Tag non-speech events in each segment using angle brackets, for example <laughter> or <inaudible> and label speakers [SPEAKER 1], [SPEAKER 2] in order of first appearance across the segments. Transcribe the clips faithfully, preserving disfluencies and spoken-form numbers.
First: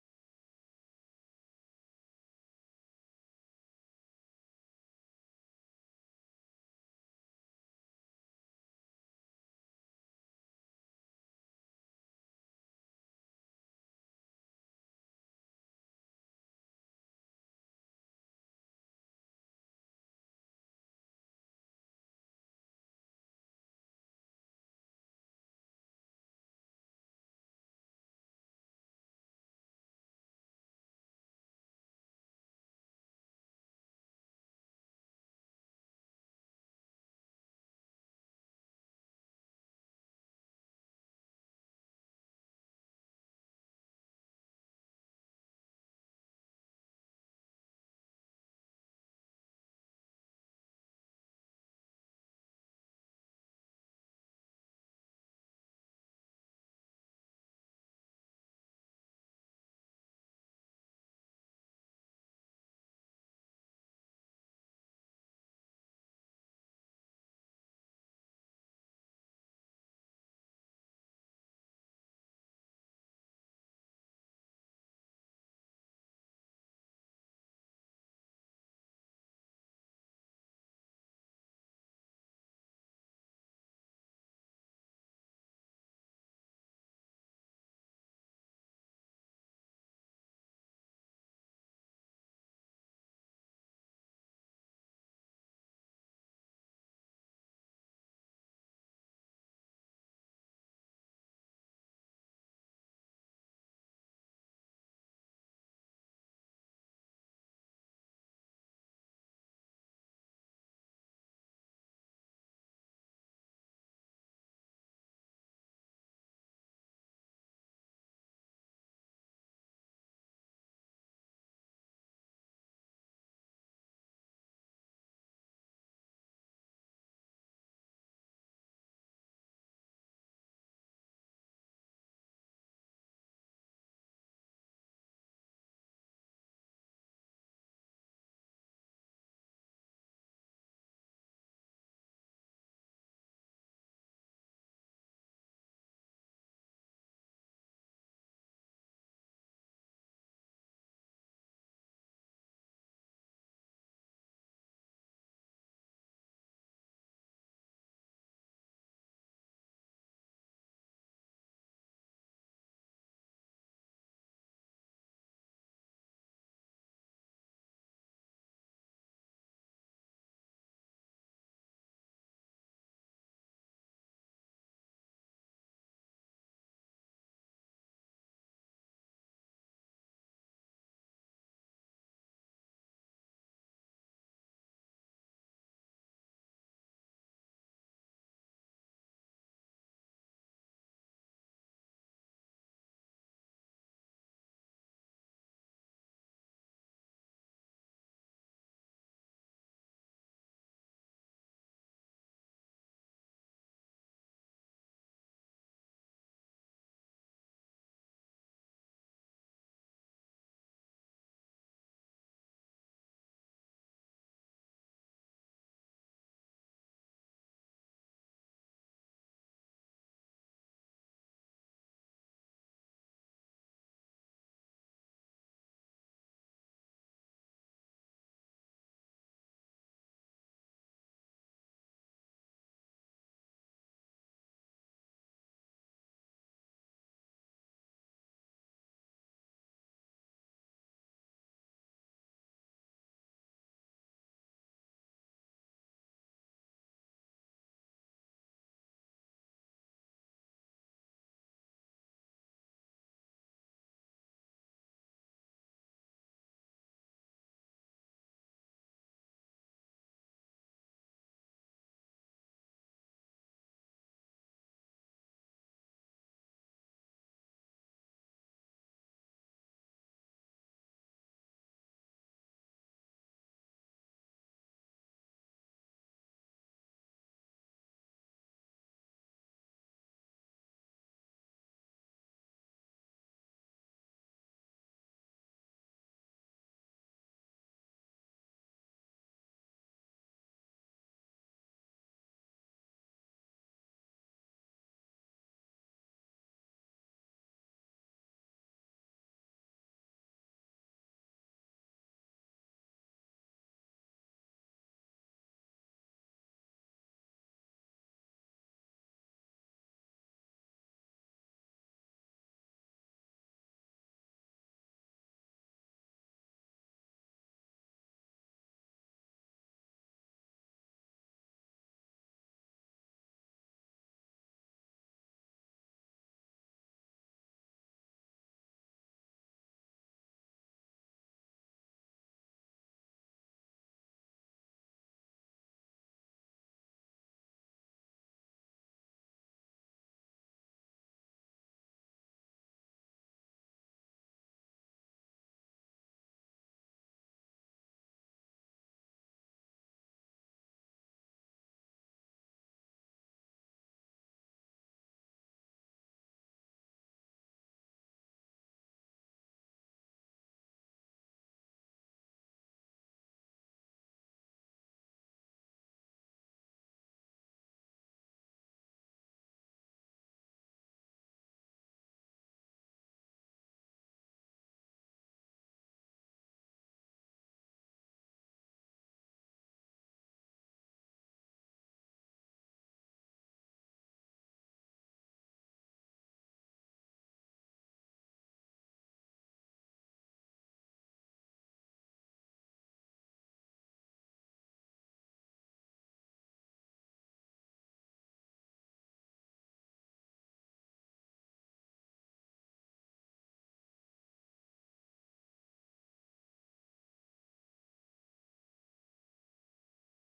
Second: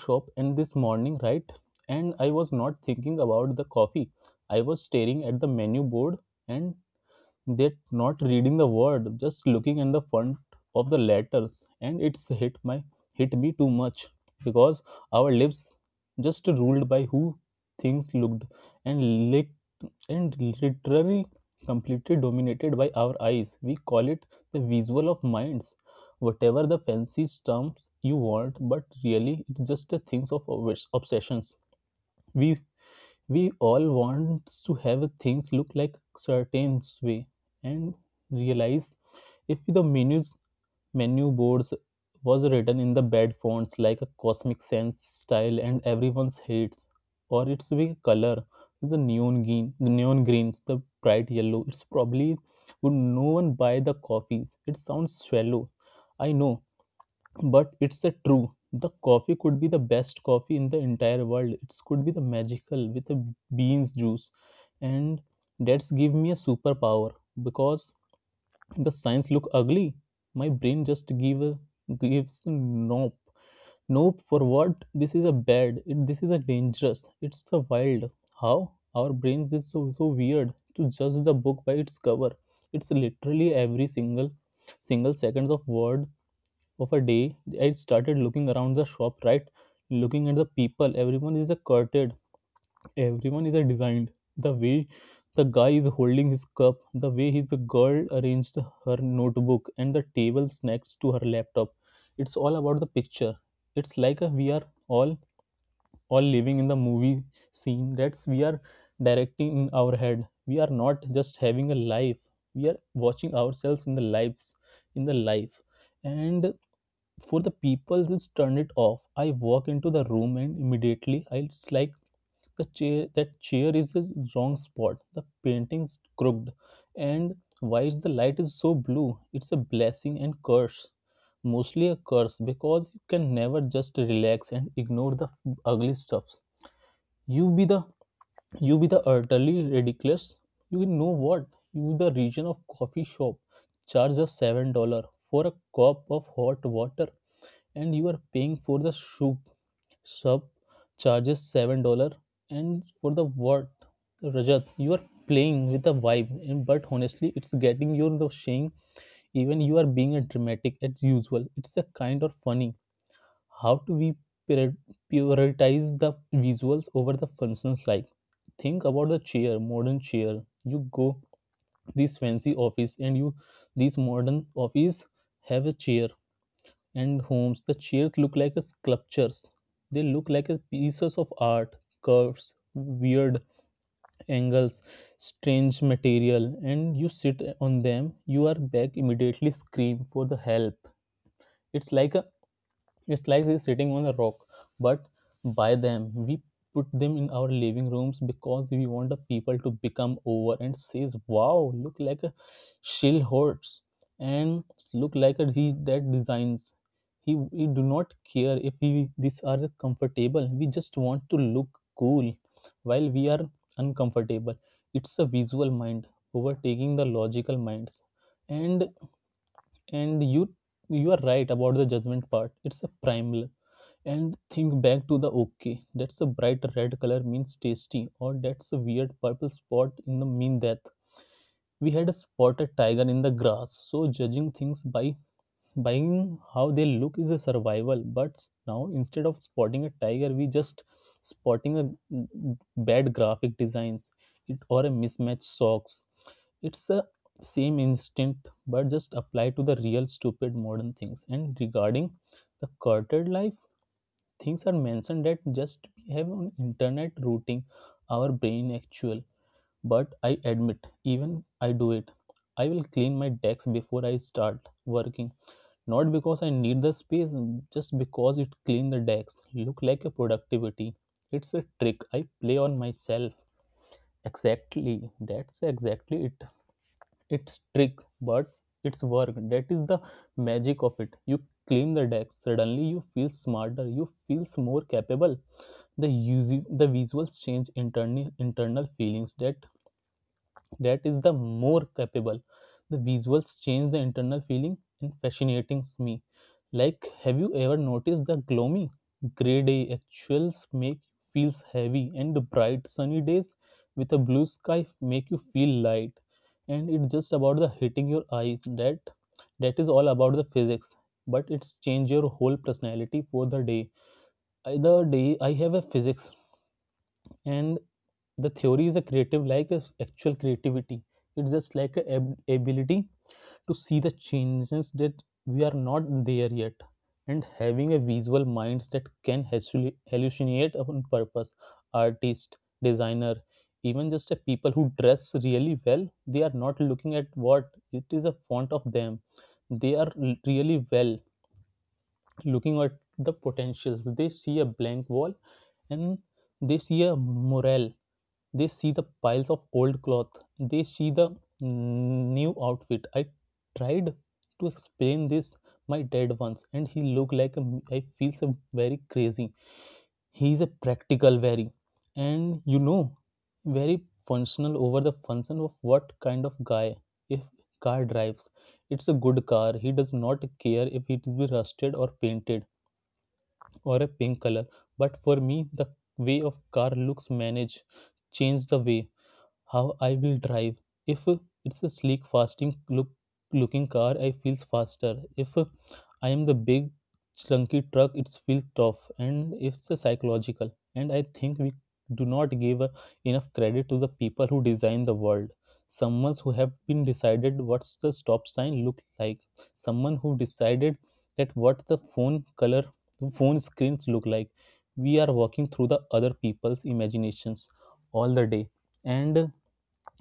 [SPEAKER 1] shop and this morning, right? And I was not thinking about the coffee. I was staring at the menu board and they're not reading the word, just looking at the font of the letters, and it's hit my hit me too much because our lives just ruled by who things looked and licked and literally completely dominated by our eyes. We call it the visual of minds. Whatever the fancy terms you want, but really it's just a things of obsessions. We we all want to have things look like certain way and realize if the menus menu boards was written in the bad fonts like a cosmic sense style and everyone's hates or its big color, the neon green, the neon greens, the bright yellow, it's probably would no one buy the coffees. It sounds shallow, I know, but it's a true. The coffee could be the best coffee in the entire world. It could be the magical with the beans juice, and that's give me a superpower because the science look ugly. My brain just give a, gives nope, nope, for what. This is a bad it, this is a dangerous, it's a wild how our brains is so, so weird to judge the book by its cover. It's literally every single single seconds of word of a day. I started looking around the shop, right, looking at the people. Everyone is a curted, everyone is a designed. The way the guy is holding his cup, the way his the girl arranged her notebook and the tables next to her laptop, it's all about the picture. It's like a, we are all or living in the movie scene that's we are directing in our head. We are not just having a life, we are watching ourselves in the lives, in the life. And for the people just turn it off, I walk into the room and immediately I it's like the chair, that chair is the wrong spot, the painting's crooked, and why is the light is so blue. It's a blessing and curse, mostly a curse, because you can never just relax and ignore the f- ugly stuffs. You be the you be the utterly ridiculous. You know what? You the region of coffee shop charge us seven dollar for a cup of hot water, and you are paying for the soup. Sub charges seven dollar, and for the what? Rajat, you are playing with the vibe, and but honestly, it's getting you the shame even you are being a dramatic as usual. It's a kind of funny how do we prior- prioritize the visuals over the functions. Like, think about the chair, modern chair. You go this fancy office and you this modern office have a chair, and homes the chairs look like a sculptures, they look like a pieces of art. Curves, weird angles, strange material, and you sit on them, you are back immediately scream for the help. It's like a, it's like he's sitting on a rock, but by them we put them in our living rooms because we want the people to become over and says, "Wow, look like a shill hurts," and look like a he that designs. He we do not care if we these are comfortable. We just want to look cool while we are uncomfortable. It's a visual mind overtaking the logical minds, and and you you are right about the judgment part. It's a primal, and think back to the, okay, that's a bright red color means tasty, or that's a weird purple spot in the mean death. We had a spotted tiger in the grass, so judging things by buying how they look is a survival. But now instead of spotting a tiger we just spotting a bad graphic designs, it, or a mismatched socks. It's a same instinct but just applied to the real stupid modern things. And regarding the curted life, things are mentioned that just we have on internet routing our brain actual. But I admit, even I do it. I will clean my desk before I start working, not because I need the space, just because it clean the desk look like a productivity. It's a trick I play on myself. Exactly, that's exactly it. It's trick but it's work. That is the magic of it. You clean the desk, suddenly you feel smarter, you feels more capable. The usi the visuals change internal internal feelings, that that is the more capable. The visuals change the internal feeling and fascinates me. Like, have you ever noticed the gloomy gray day actuals make you feels heavy, and the bright sunny days with a blue sky make you feel light. And it's just about the hitting your eyes. That that is all about the physics, but it's change your whole personality for the day. Either day I have a physics, and the theory is a creative, like a s- actual creativity. It's just like a ab- ability to see the changes that we are not there yet and having a visual minds that can hallu- hallucinate on purpose. Artist, designer, even just a people who dress really well, they are not looking at what it is a font of them. They are l- really well looking at the potentials. They see a blank wall and they see a morale. They see the piles of old cloth, they see the mm, new outfit. I tried to explain this my dad once and he looked like a, I feel so very crazy. He is a practical, very, and you know, very functional over the function of what kind of guy. If car drives, it's a good car. He does not care if it is be rusted or painted or a pink color. But for me, the way of car looks manage change the way how I will drive. If it's a sleek, fasting look looking car, I feels faster. If I am the big, chunky truck, it feels tough, and it's a psychological. And I think we do not give uh, enough credit to the people who design the world. Someone who have been decided what's the stop sign look like. Someone who decided that what the phone color, phone screens look like. We are walking through the other people's imaginations all the day, and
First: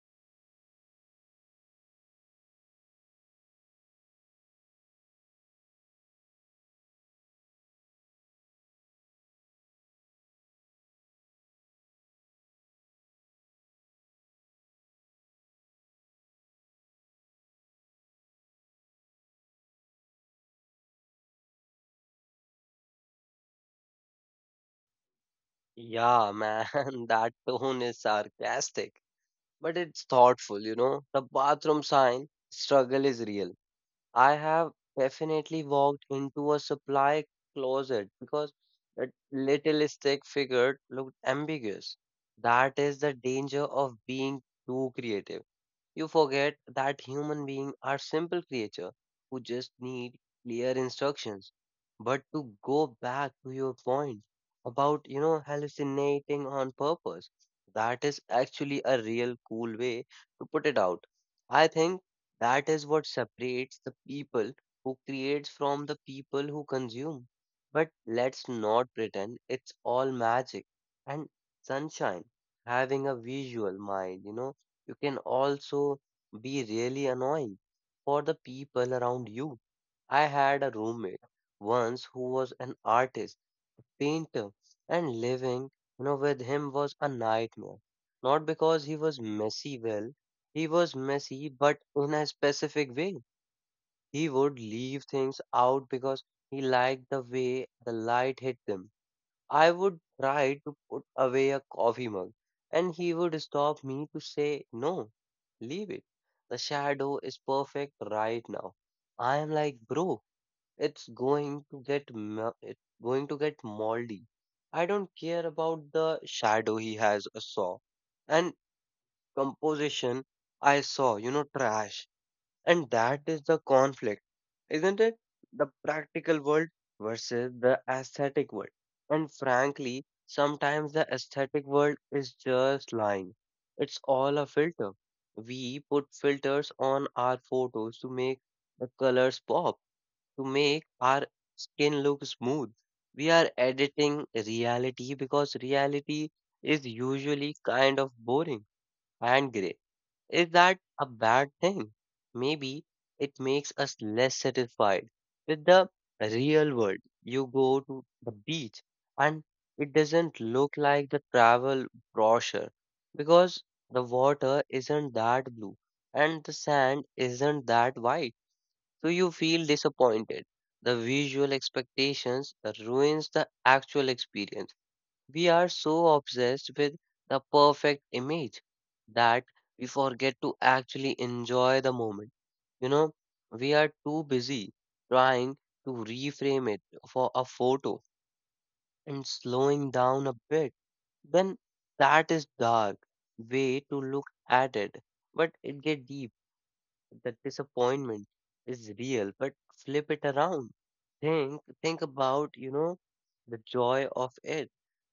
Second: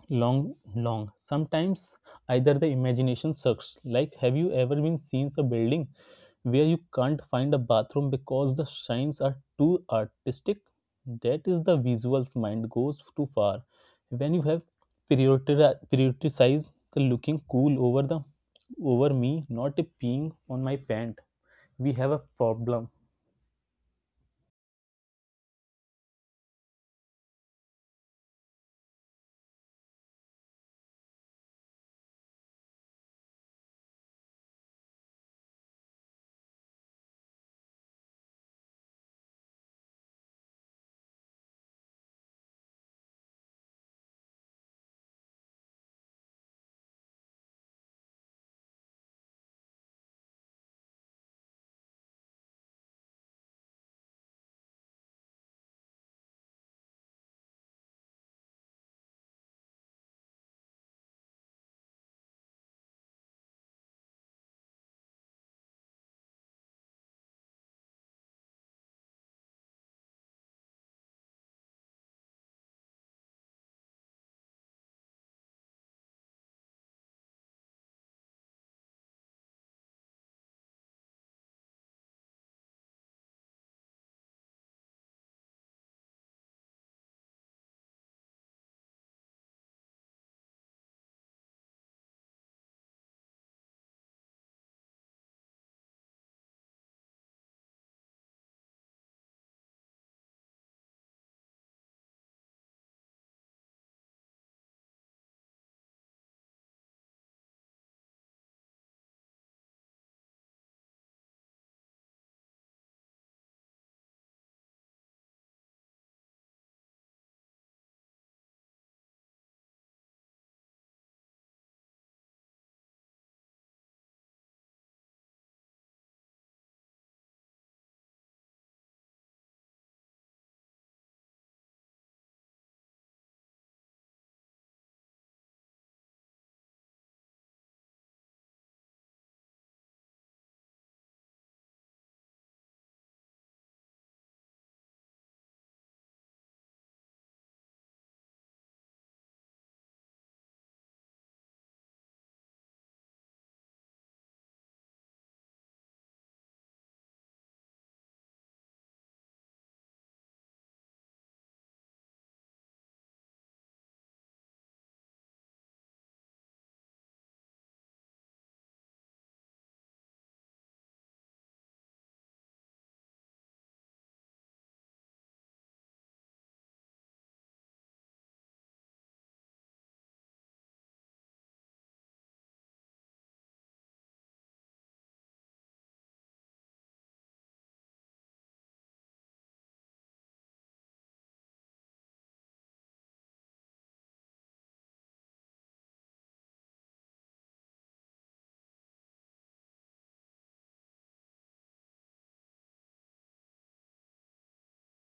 [SPEAKER 1] long long sometimes either the imagination sucks. Like, have you ever been seen a building where you can't find a bathroom because the signs are too artistic? That is the visuals mind goes too far. When you have prioritize prioritized the looking cool over the, over me not a peeing on my pant, we have a problem.
[SPEAKER 2] Yeah, man, <laughs> that tone is sarcastic, but it's thoughtful, you know. The bathroom sign struggle is real. I have definitely walked into a supply closet because that little stick figure looked ambiguous. That is the danger of being too creative. You forget that human beings are simple creatures who just need clear instructions. But to go back to your point about, you know, hallucinating on purpose, that is actually a real cool way to put it out. I think that is what separates the people who creates from the people who consume. But let's not pretend it's all magic and sunshine having a visual mind, you know, you can also be really annoying for the people around you. I had a roommate once who was an artist, painter, and living, you know, with him was a nightmare. Not because he was messy, well, he was messy, but in a specific way. He would leave things out because he liked the way the light hit them. I would try to put away a coffee mug, and he would stop me to say, "No, leave it. The shadow is perfect right now." I am like, "Bro, it's going to get mo- it's going to get moldy. I don't care about the shadow." He has a saw and composition. I saw, you know, trash. And that is the conflict, isn't it? The practical world versus the aesthetic world. And frankly, sometimes the aesthetic world is just lying. It's all a filter. We put filters on our photos to make the colors pop, to make our skin look smooth. We are editing reality because reality is usually kind of boring and gray. Is that a bad thing? Maybe it makes us less satisfied with the real world. You go to the beach and it doesn't look like the travel brochure because the water isn't that blue and the sand isn't that white. So you feel disappointed. The visual expectations ruins the actual experience. We are so obsessed with the perfect image that we forget to actually enjoy the moment. You know, we are too busy trying to reframe it for a photo and slowing down a bit. Then that is dark way to look at it, but it get deep. The disappointment is real, but flip it around. Think think about, you know, the joy of it.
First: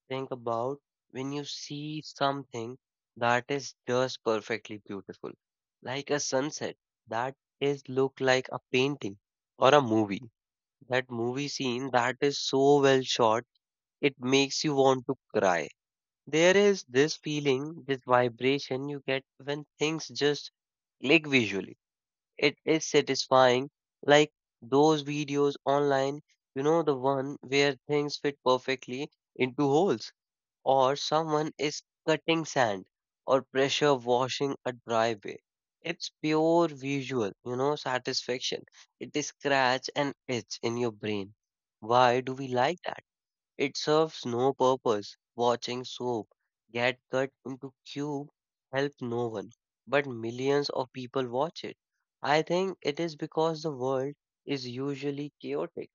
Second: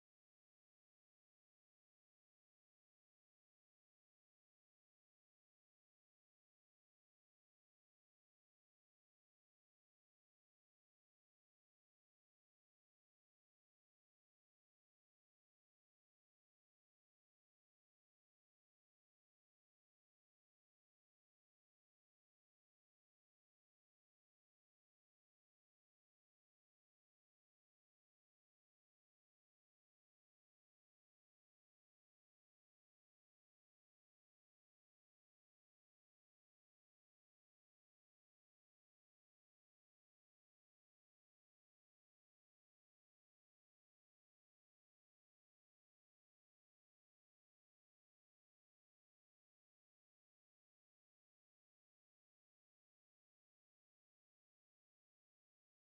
[SPEAKER 2] Think about when you see something that is just perfectly beautiful, like a sunset that is look like a painting or a movie. That movie scene that is so well shot, it makes you want to cry. There is this feeling, this vibration you get when things just click visually. It is satisfying, like those videos online, you know, the one where things fit perfectly into holes or someone is cutting sand or pressure washing a driveway. It's pure visual, you know, satisfaction. It is scratch and itch in your brain. Why do we like that? It serves no purpose. Watching soap get cut into cube help no one, but millions of people watch it. I think it is because the world is usually chaotic,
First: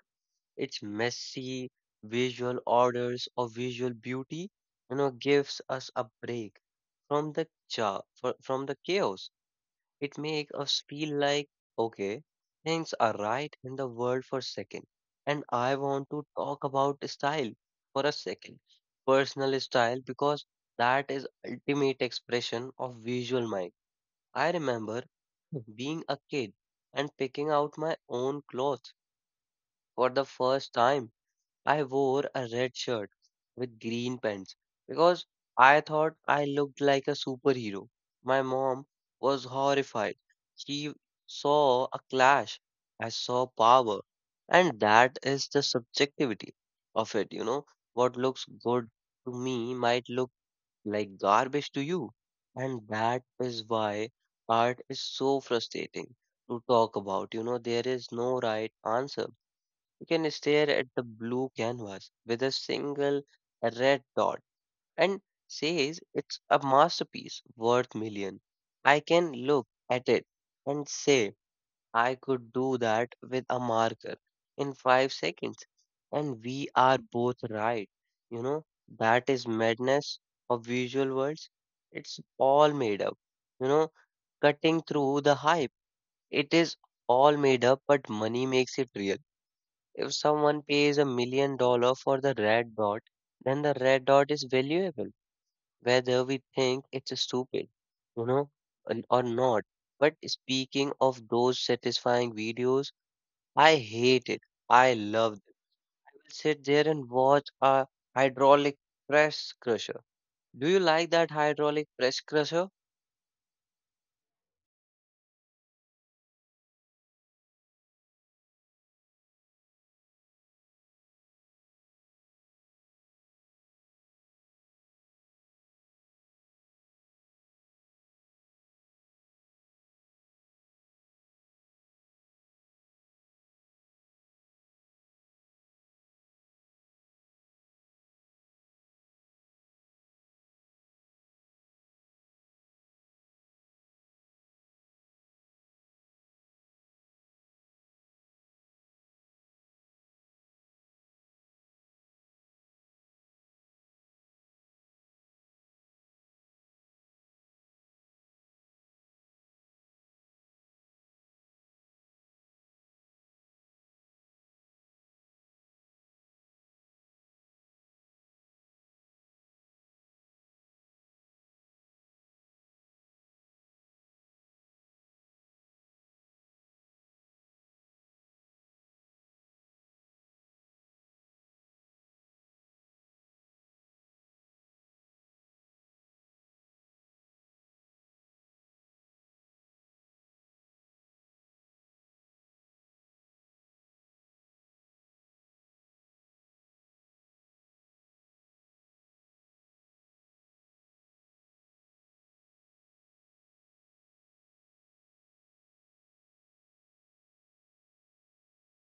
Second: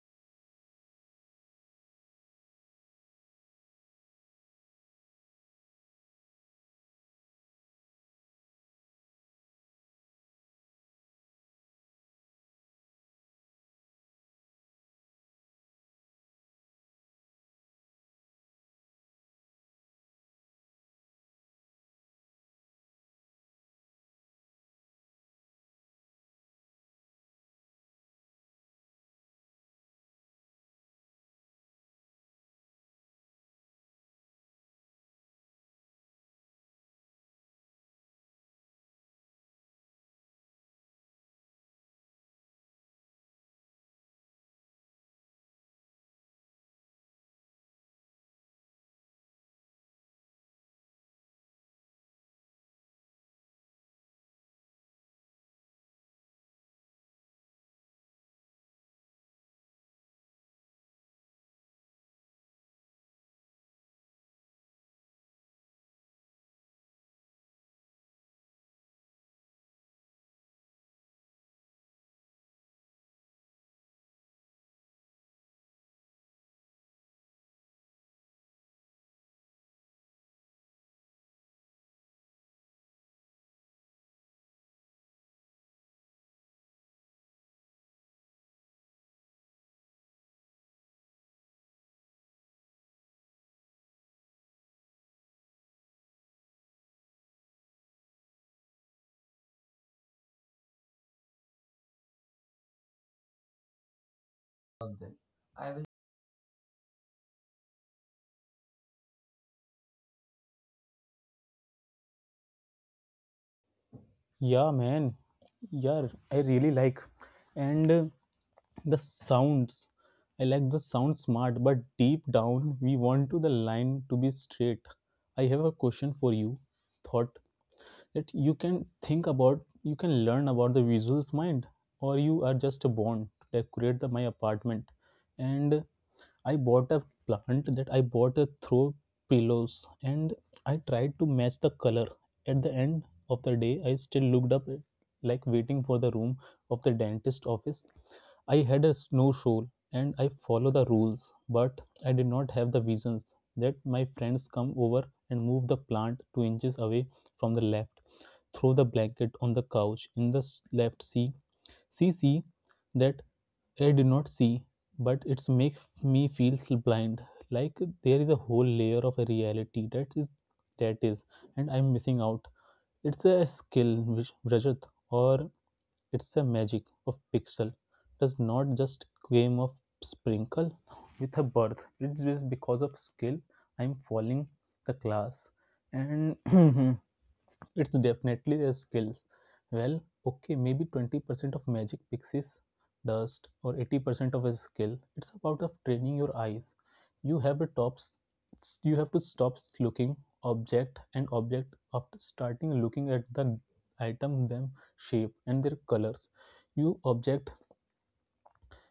[SPEAKER 2] its messy visual orders or visual beauty, you know, gives us a break from the cha fro- from the chaos. It makes us feel like, okay, things are right in the world for a second. And I want to talk about style for a second. Personal style, because that is ultimate expression of visual mind. I remember being a kid and picking out my own clothes for the first time. I wore a red shirt with green pants because I thought I looked like a superhero. My mom was horrified. She saw a clash. I saw power. And that is the subjectivity of it, you know. What looks good to me might look like garbage to you. And that is why art is so frustrating to talk about. You know, there is no right answer. You can stare at the blue canvas with a single red dot and says it's a masterpiece worth million. I can look at it and say I could do that with a marker in five seconds. And we are both right. You know, that is madness of visual worlds. It's all made up. You know, cutting through the hype. It is all made up, but money makes it real. If someone pays a million dollar for the red dot, then the red dot is valuable, whether we think it's stupid, you know, and- or not. But speaking of those satisfying videos, I hate it. I love it. I will sit there and watch a hydraulic press crusher. Do you like that hydraulic press crusher?
[SPEAKER 1] Yeah, man. Yeah, I really like. And uh, the sounds. I like the sound smart, but deep down, we want to the line to be straight. I have a question for you. Thought that you can think about you can learn about the visuals mind, or you are just born to decorate the my apartment. And I bought a plant, that I bought a throw pillows, and I tried to match the color. At the end of the day, I still looked up like waiting for the room of the dentist office. I had a snow shoal and I follow the rules, but I did not have the visions that my friends come over and move the plant two inches away from the left, throw the blanket on the couch in the s- left. See, see, see that I did not see, but it's make me feel blind, like there is a whole layer of a reality that is that is and I'm missing out. It's a skill, which, Rajat, or it's a magic of pixel? Does not just game of sprinkle with a birth, it's just because of skill. I'm falling the class. And <clears throat> it's definitely their skills. Well, okay, maybe twenty percent of magic pixies dust or eighty percent of a skill. It's about of training your eyes. You have a top s- s- you have to stop looking object and object after starting looking at the item them shape and their colors. You object,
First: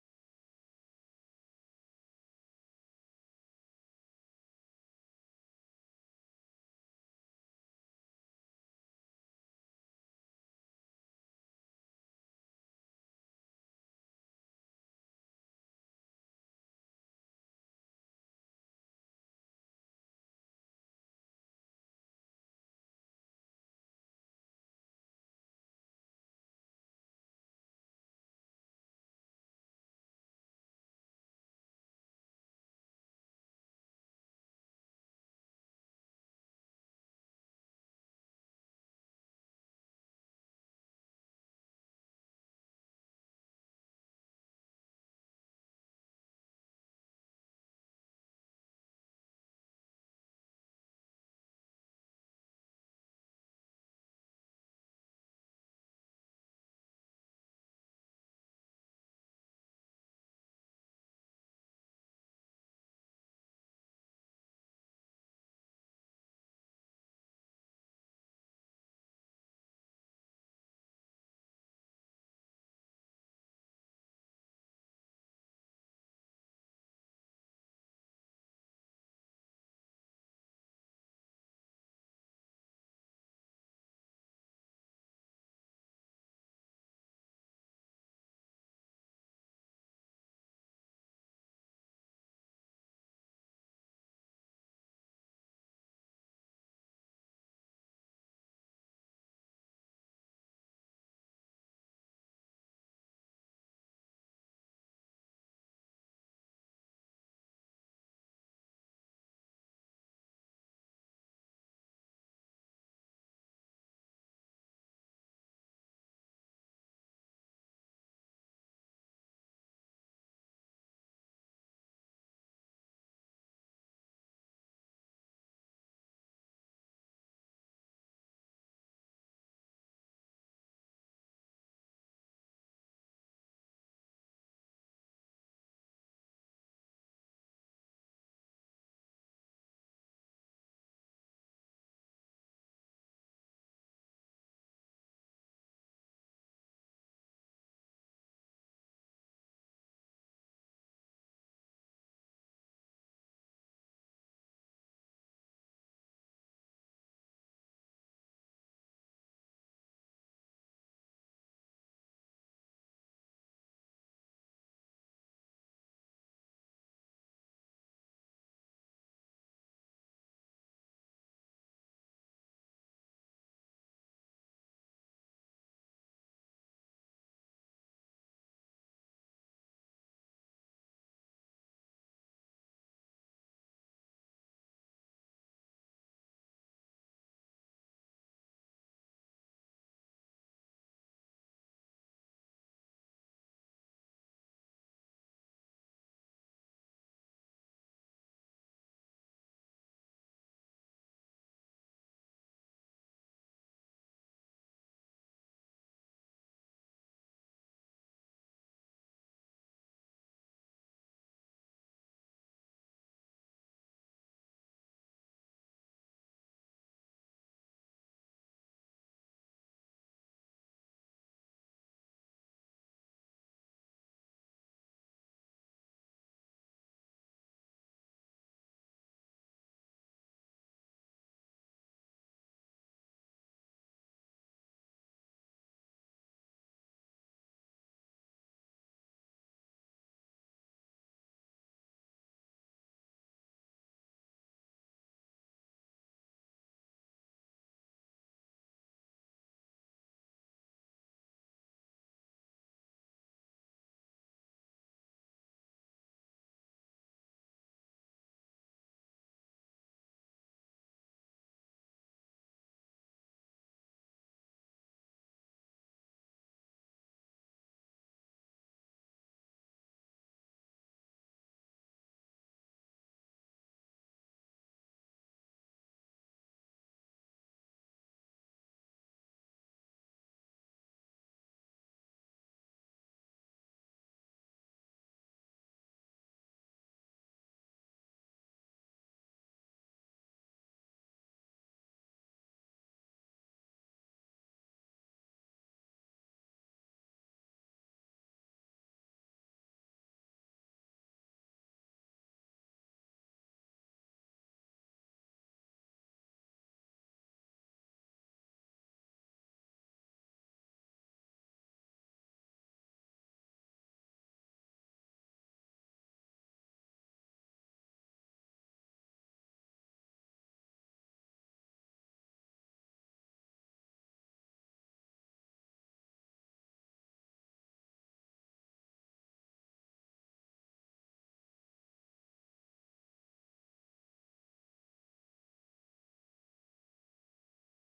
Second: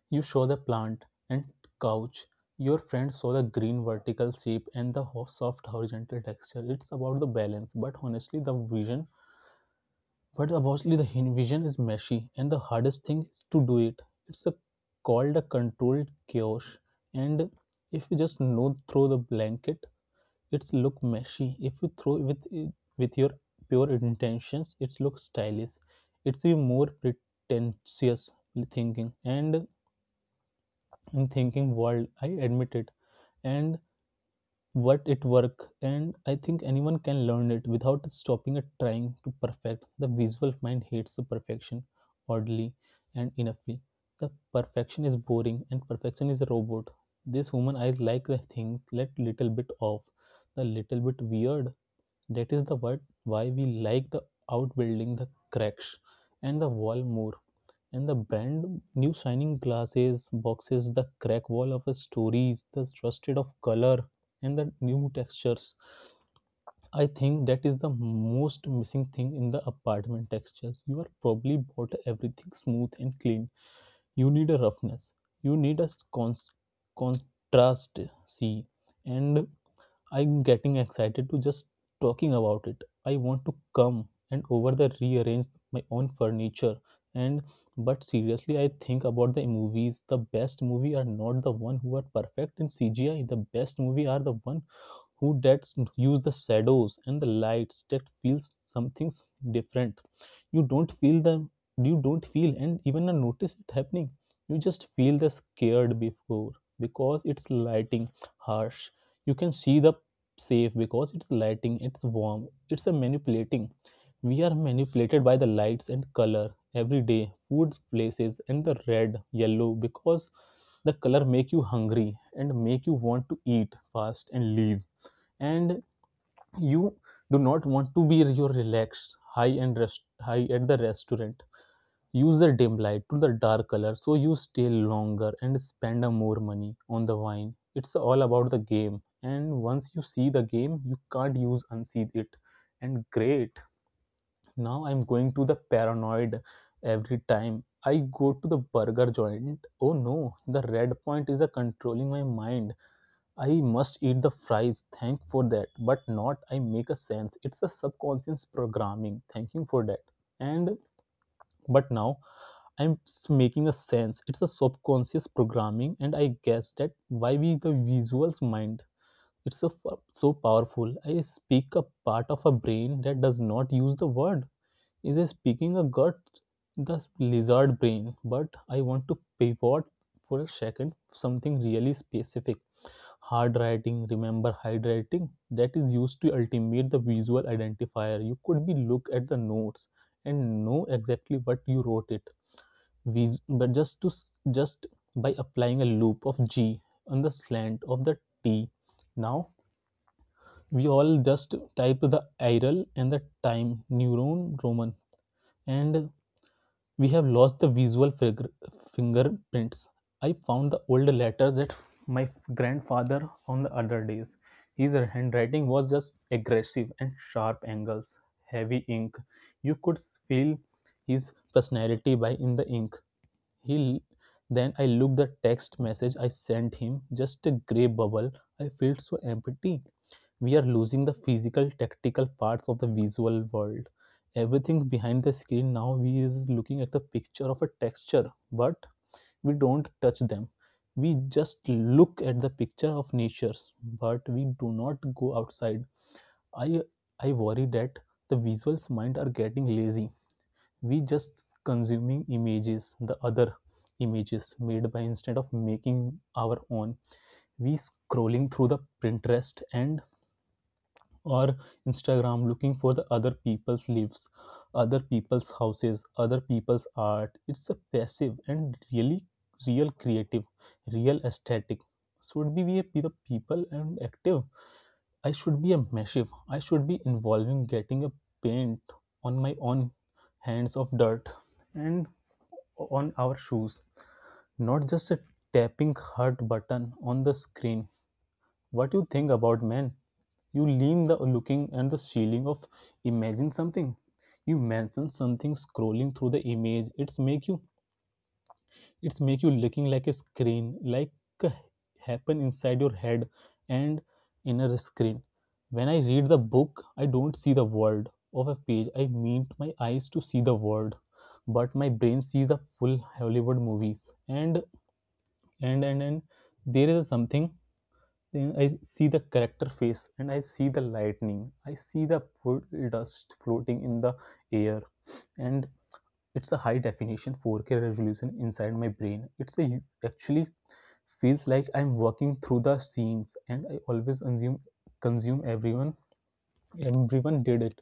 [SPEAKER 1] you show the plant and couch. Your friend saw the green vertical shape and the ho- soft horizontal texture. It's about the balance, but honestly, the vision, but obviously, the vision is messy, and the hardest thing is to do it. It's a, called a controlled chaos, and if you just no throw the blanket, it's look messy. If you throw with with your pure intentions, it looks stylish. It's a more pretentious thinking, and in thinking world, I admit it, and what it work and I think anyone can learn it without stopping at trying to perfect the visual mind hates the perfection oddly and enoughly the perfection is boring and perfection is a robot this human eyes like the things let little bit off the little bit weird that is the word why we like the outbuilding the cracks and the wall more and the brand new shining glasses, boxes, the crack wall of stories, the trusted of color, and the new textures. I think that is the most missing thing in the apartment textures. You are probably bought everything smooth and clean. You need a roughness. You need a cons- contrast. See, and I'm getting excited to just talking about it. I want to come and over there rearrange my own furniture. And but seriously, I think about the movies. The best movie are not the one who are perfect in C G I. The best movie are the one who that use the shadows and the lights that feels something's different. You don't feel them, you don't feel and even notice it happening, you just feel the scared before because it's lighting harsh. You can see the safe because it's lighting, it's warm, it's a manipulating. We are manipulated by the lights and color every day. Food places and the red yellow because the color make you hungry and make you want to eat fast and leave, and you do not want to be your relaxed high and rest high at the restaurant. Use the dim light to the dark color so you stay longer and spend a more money on the wine. It's all about the game, and once you see the game you can't use unsee it. And great, now I'm going to the paranoid. Every time I go to the burger joint, oh no, the red point is a controlling my mind. I must eat the fries, thank for that, but not I make a sense. It's a subconscious programming, thanking for that. And but now I'm s- making a sense. It's a subconscious programming, and I guess that why we the visuals mind. It's so f- so powerful. I speak a part of a brain that does not use the word. Is I speaking a gut, the s- lizard brain? But I want to pivot for a second something really specific. Hard writing, remember hard writing that is used to ultimate the visual identifier? You could be look at the notes and know exactly what you wrote it. Vis- but just to just by applying a loop of g on the slant of the t, now we all just type the iral and the time neuron roman, and we have lost the visual fingerprints. I found the old letters that my grandfather on the other days. His handwriting was just aggressive and sharp angles, heavy ink. You could feel his personality by in the ink. He then I looked the text message I sent him, just a grey bubble. I felt so empty. We are losing the physical, tactical parts of the visual world. Everything behind the screen now we is looking at the picture of a texture, but we don't touch them, we just look at the picture of natures, but we do not go outside. I i worry that the visuals mind are getting lazy. We just consuming images the other images made by instead of making our own. We scrolling through the Pinterest and or Instagram looking for the other people's lives, other people's houses, other people's art. It's a passive and really real creative, real aesthetic. Should be we be the people and active. I should be a massive. I should be involving getting a paint on my own hands of dirt and on our shoes, not just a tapping heart button on the screen. What do you think about men? You lean the looking and the ceiling of imagine something. You mention something scrolling through the image. It's make you it's make you looking like a screen, like a happen inside your head and inner screen. When I read the book, I don't see the world of a page. I mean my eyes to see the world, but my brain sees the full Hollywood movies. And and and and there is something, then I see the character face and I see the lightning. I see the full dust floating in the air, and it's a high definition four K resolution inside my brain. It's a actually feels like I'm walking through the scenes and I always consume consume everyone everyone did it.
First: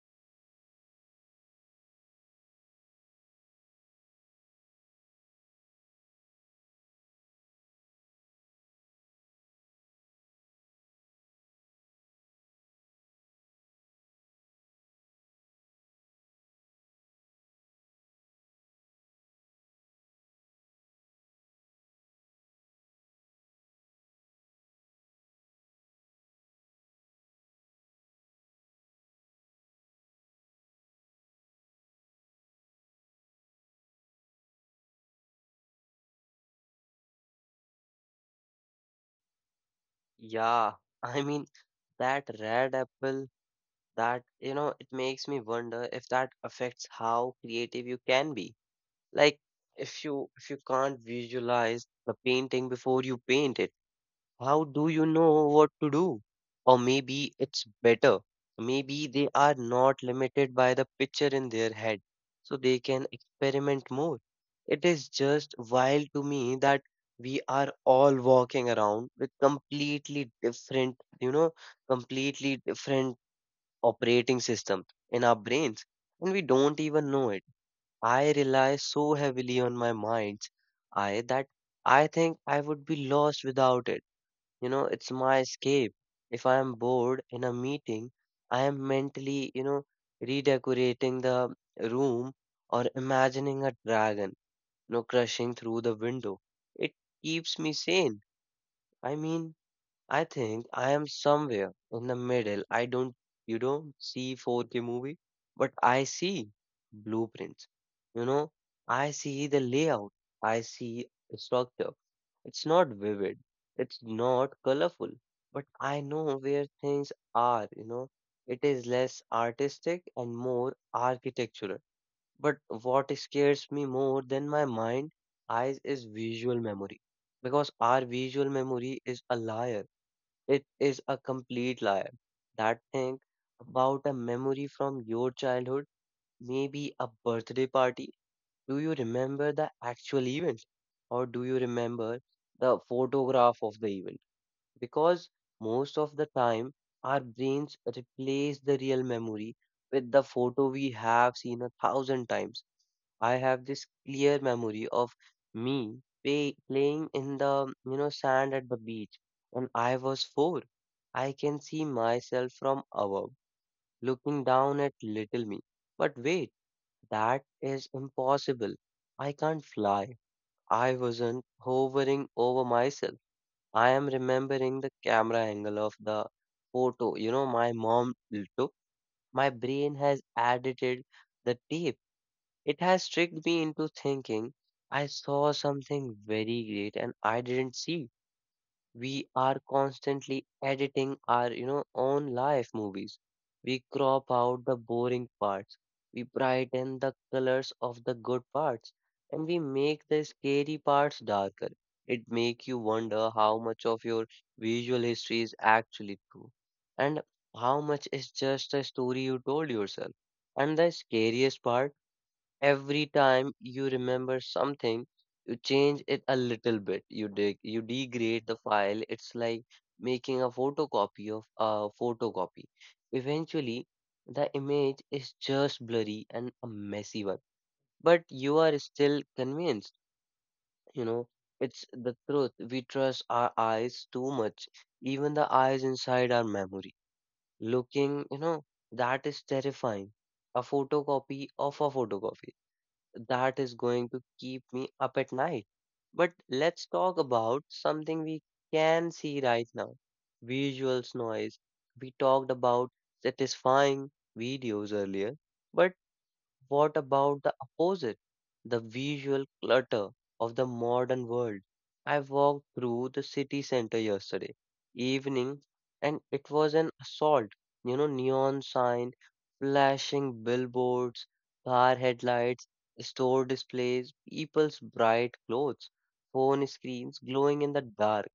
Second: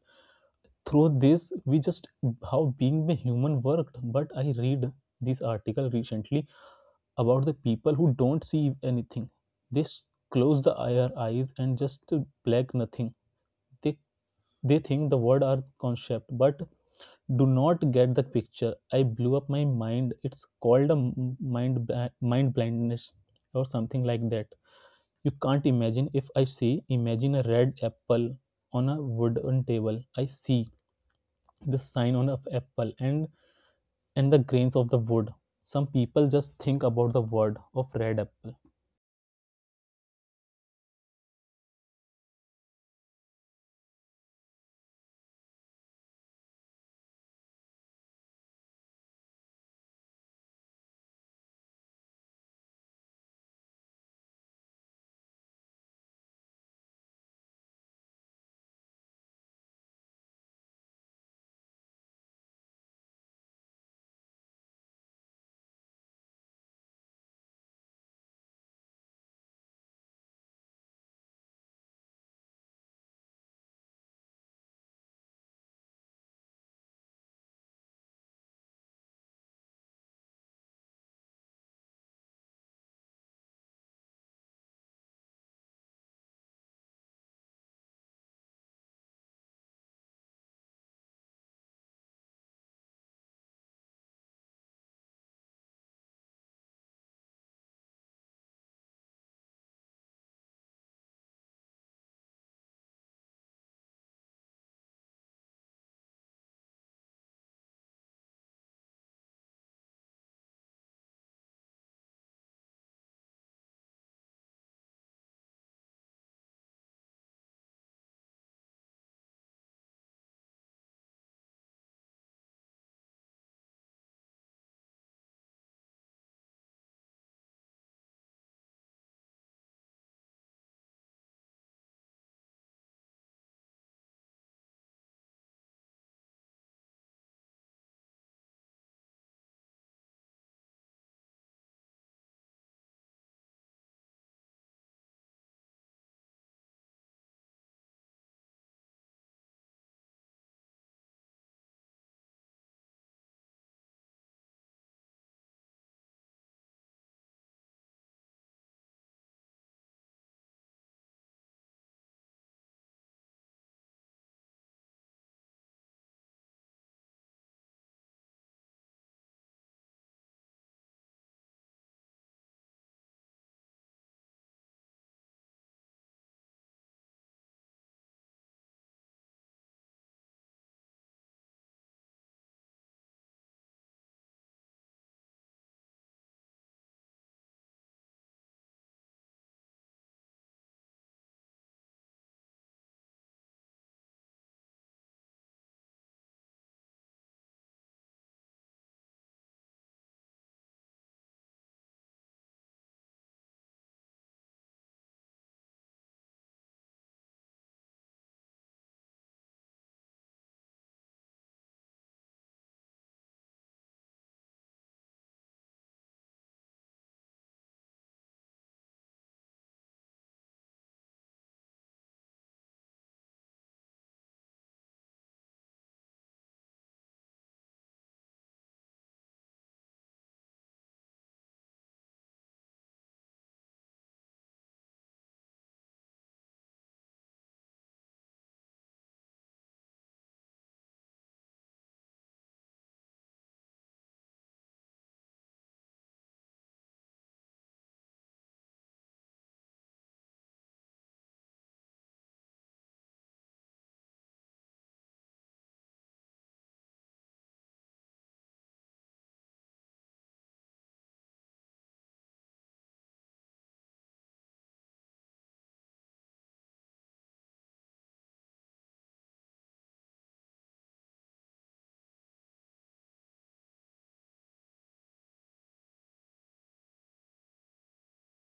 [SPEAKER 1] Through this we just how being a human worked, but I read this article recently about the people who don't see anything. They close the their eyes and just black nothing. They they think the word are concept, but do not get the picture. I blew up my mind. It's called a mind mind blindness or something like that. You can't imagine if I say imagine a red apple on a wooden table. I see the sign on of apple and and the grains of the wood. Some people just think about the word of red apple.
[SPEAKER 2] Yeah, <laughs> I mean that red apple, that, you know, it makes me wonder if that affects how creative you can be. Like if you, if you can't visualize the painting before you paint it, how do you know what to do? Or maybe it's better. Maybe they are not limited by the picture in their head, so they can experiment more. It is just wild to me that we are all walking around with completely different, you know, completely different operating systems in our brains, and we don't even know it. I rely so heavily on my mind's eye that I think I would be lost without it. You know, it's my escape. If I am bored in a meeting, I am mentally, you know, redecorating the room or imagining a dragon, you know, crushing through the window. It keeps me sane. I mean, I think I am somewhere in the middle. I don't, You don't see four K movie, but I see blueprints. You know, I see the layout. I see the structure. It's not vivid. It's not colorful, but I know where things are. You know, it is less artistic and more architectural. But what scares me more than my mind, eyes, is visual memory, because our visual memory is a liar, it is a complete lie. That thing about a memory from your childhood, maybe a birthday party. Do you remember the actual event? Or do you remember the photograph of the event? Because most of the time, our brains replace the real memory with the photo we have seen a thousand times. I have this clear memory of me pay, playing in the, you know, sand at the beach when I was four. I can see myself from above, looking down at little me. But wait, that is impossible. I can't fly. I wasn't hovering over myself. I am remembering the camera angle of the photo, you know, my mom took. My brain has edited the tape. It has tricked me into thinking I saw something very great and I didn't see. We are constantly editing our, you know, own life movies. We crop out the boring parts. We brighten the colors of the good parts and we make the scary parts darker. It make you wonder how much of your visual history is actually true and how much is just a story you told yourself. And the scariest part: every time you remember something, you change it a little bit. You dig, you degrade the file. It's like making a photocopy of a photocopy. Eventually, the image is just blurry and a messy one. But you are still convinced, you know, it's the truth. We trust our eyes too much, even the eyes inside our memory. Looking, you know, that is terrifying. A photocopy of a photocopy, that is going to keep me up at night. But let's talk about something we can see right now: visuals noise. We talked about satisfying videos earlier, but what about the opposite? The visual clutter of the modern world. I walked through the city center yesterday evening and it was an assault. You know, neon sign, flashing billboards, car headlights, store displays, people's bright clothes, phone screens glowing in the dark.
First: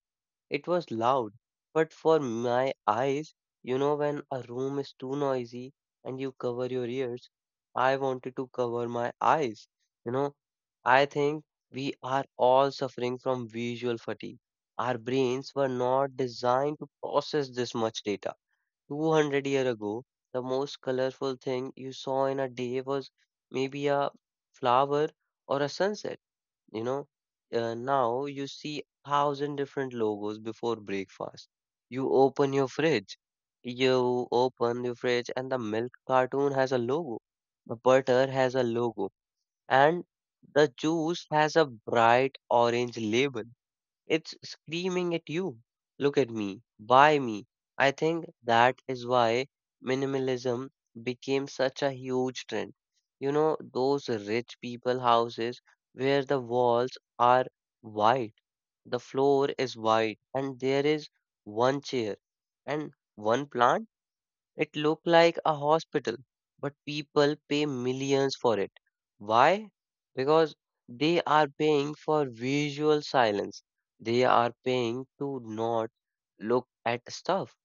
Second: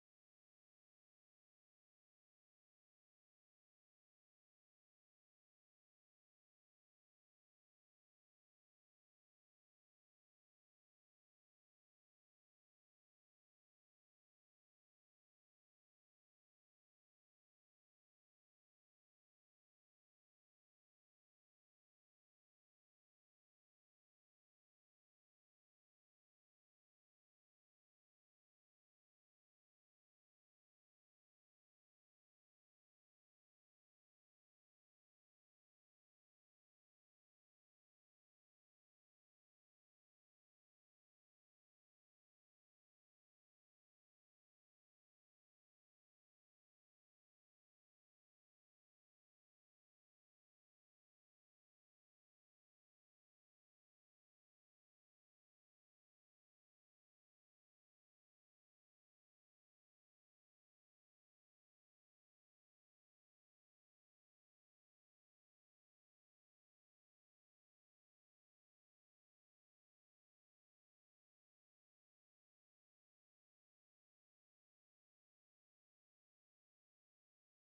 [SPEAKER 2] It was loud, but for my eyes, you know, when a room is too noisy and you cover your ears, I wanted to cover my eyes. You know, I think we are all suffering from visual fatigue. Our brains were not designed to process this much data. two hundred years ago, the most colorful thing you saw in a day was maybe a flower or a sunset. You know, uh, now you see a thousand different logos before breakfast. You open your fridge, you open your fridge, and the milk cartoon has a logo, the butter has a logo, and the juice has a bright orange label. It's screaming at you. Look at me, buy me. I think that is why minimalism became such a huge trend. You know, those rich people houses where the walls are white, the floor is white, and there is one chair and one plant. It looked like a hospital, but people pay millions for it. Why? Because they are paying for visual silence. They are paying to not look at stuff.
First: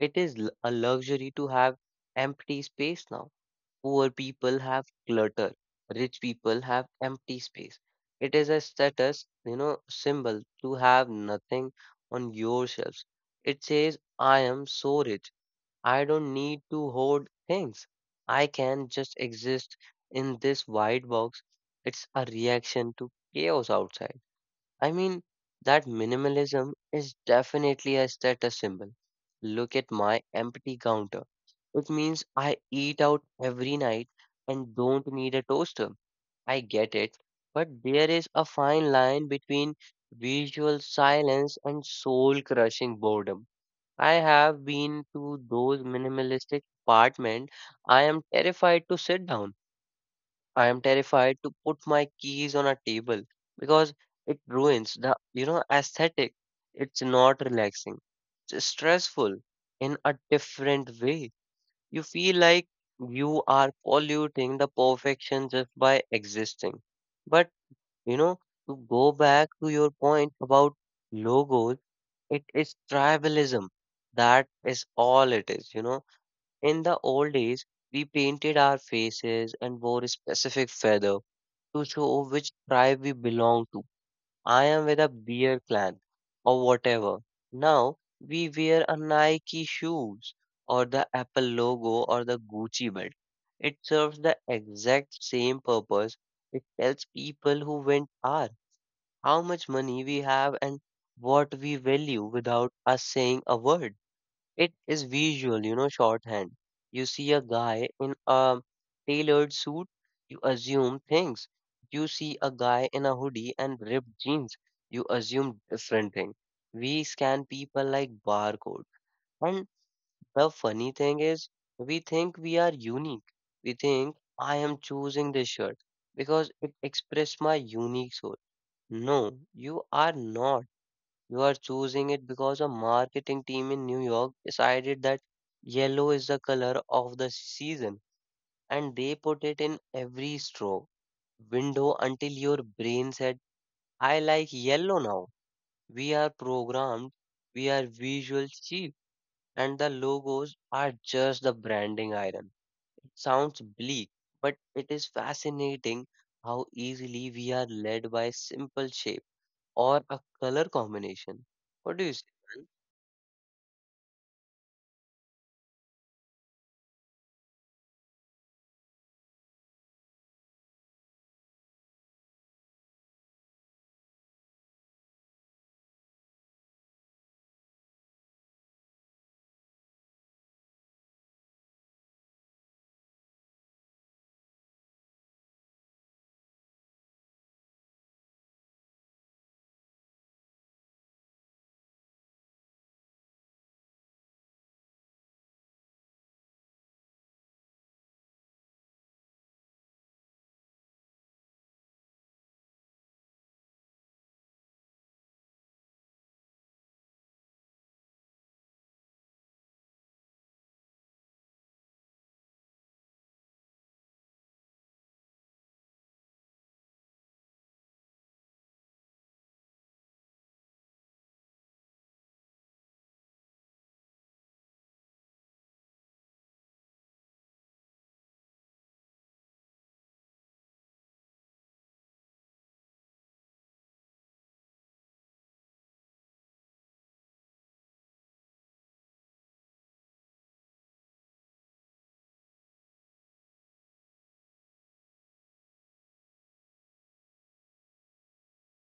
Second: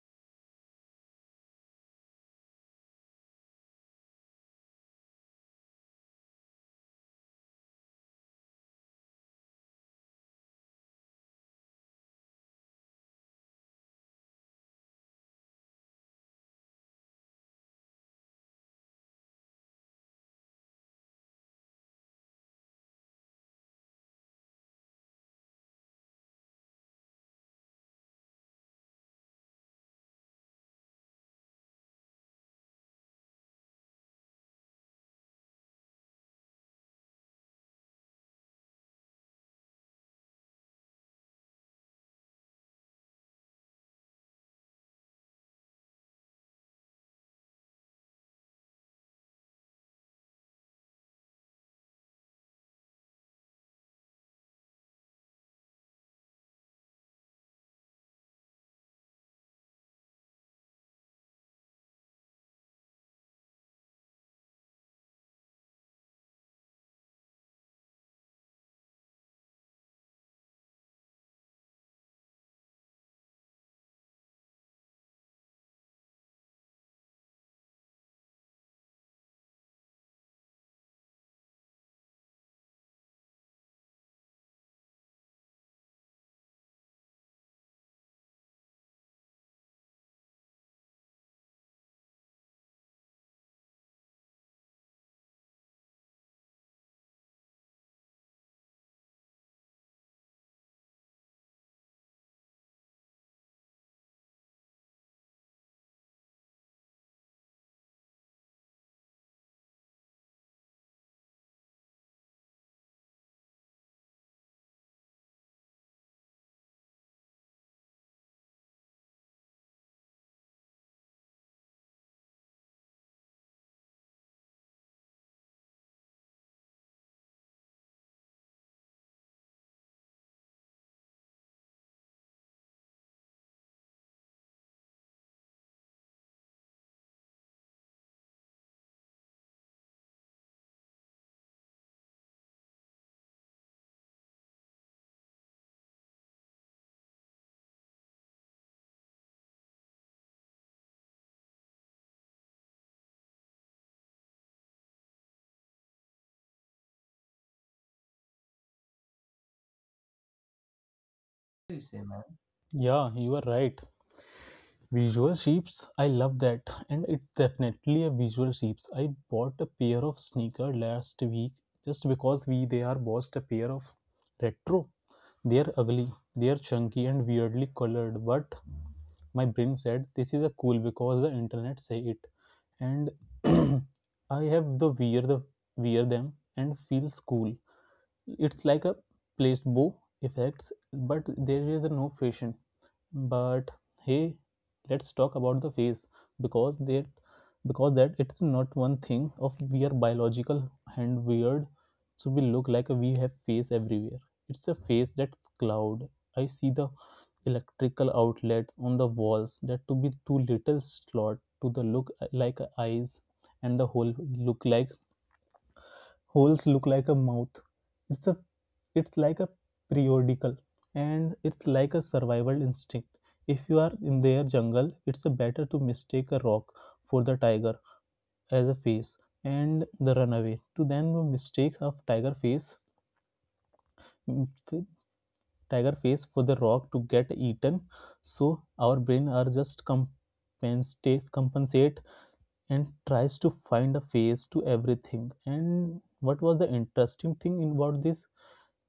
[SPEAKER 2] It is l- a luxury to have empty space now. Poor people have clutter. Rich people have empty space. It is a status, you know, symbol to have nothing on your shelves. It says, I am so rich. I don't need to hoard things. I can just exist in this white box. It's a reaction to chaos outside. I mean, that minimalism is definitely a status symbol. Look at my empty counter. It means I eat out every night and don't need a toaster. I get it, but there is a fine line between visual silence and soul crushing boredom. I have been to those minimalistic apartment. I am terrified to sit down. I am terrified to put my keys on a table because it ruins the, you know, aesthetic. It's not relaxing. It's stressful in a different way. You feel like you are polluting the perfection just by existing. But, you know, to go back to your point about logos, it is tribalism. That is all it is, you know. In the old days, we painted our faces and wore a specific feather to show which tribe we belong to. I am with a bear clan or whatever. Now we wear a Nike shoes or the Apple logo or the Gucci belt. It serves the exact same purpose. It tells people who went are, how much money we have and what we value without us saying a word. It is visual, you know, shorthand. You see a guy in a tailored suit, you assume things. You see a guy in a hoodie and ripped jeans, you assume different thing. We scan people like barcode. And the funny thing is, we think we are unique. We think I am choosing this shirt because it expresses my unique soul. No, you are not. You are choosing it because a marketing team in New York decided that yellow is the color of the season and they put it in every straw window until your brain said, I like yellow now. We are programmed, we are visual sheep, and the logos are just the branding iron. It sounds bleak, but it is fascinating how easily we are led by simple shapes or a color combination.
[SPEAKER 1] You
[SPEAKER 2] What
[SPEAKER 1] say,
[SPEAKER 2] do you
[SPEAKER 1] man?
[SPEAKER 2] say, man?
[SPEAKER 1] Yeah, you are right. Visual sheeps, I love that. And it's definitely a visual sheeps. I bought a pair of sneaker last week just because we they are bossed a pair of retro. They are ugly, they are chunky and weirdly colored, but my brain said this is a cool because the internet say it. And <clears throat> I have the wear the wear them and feels cool. It's like a placebo effects, but there is no fashion. But hey, let's talk about the face because that because that it's not one thing of we are biological and weird, so we look like we have face everywhere. It's a face that's cloud. I see the electrical outlet on the walls that to be too little slot to the look like eyes, and the whole look like holes look like a mouth. It's a it's like a periodical, and it's like a survival instinct. If you are in their jungle it's better to mistake a rock for the tiger as a face and the runaway to then mistake of tiger face, mm, tiger face for the rock to get eaten. So our brain are just compensate compensate and tries to find a face to everything. And what was the interesting thing about this,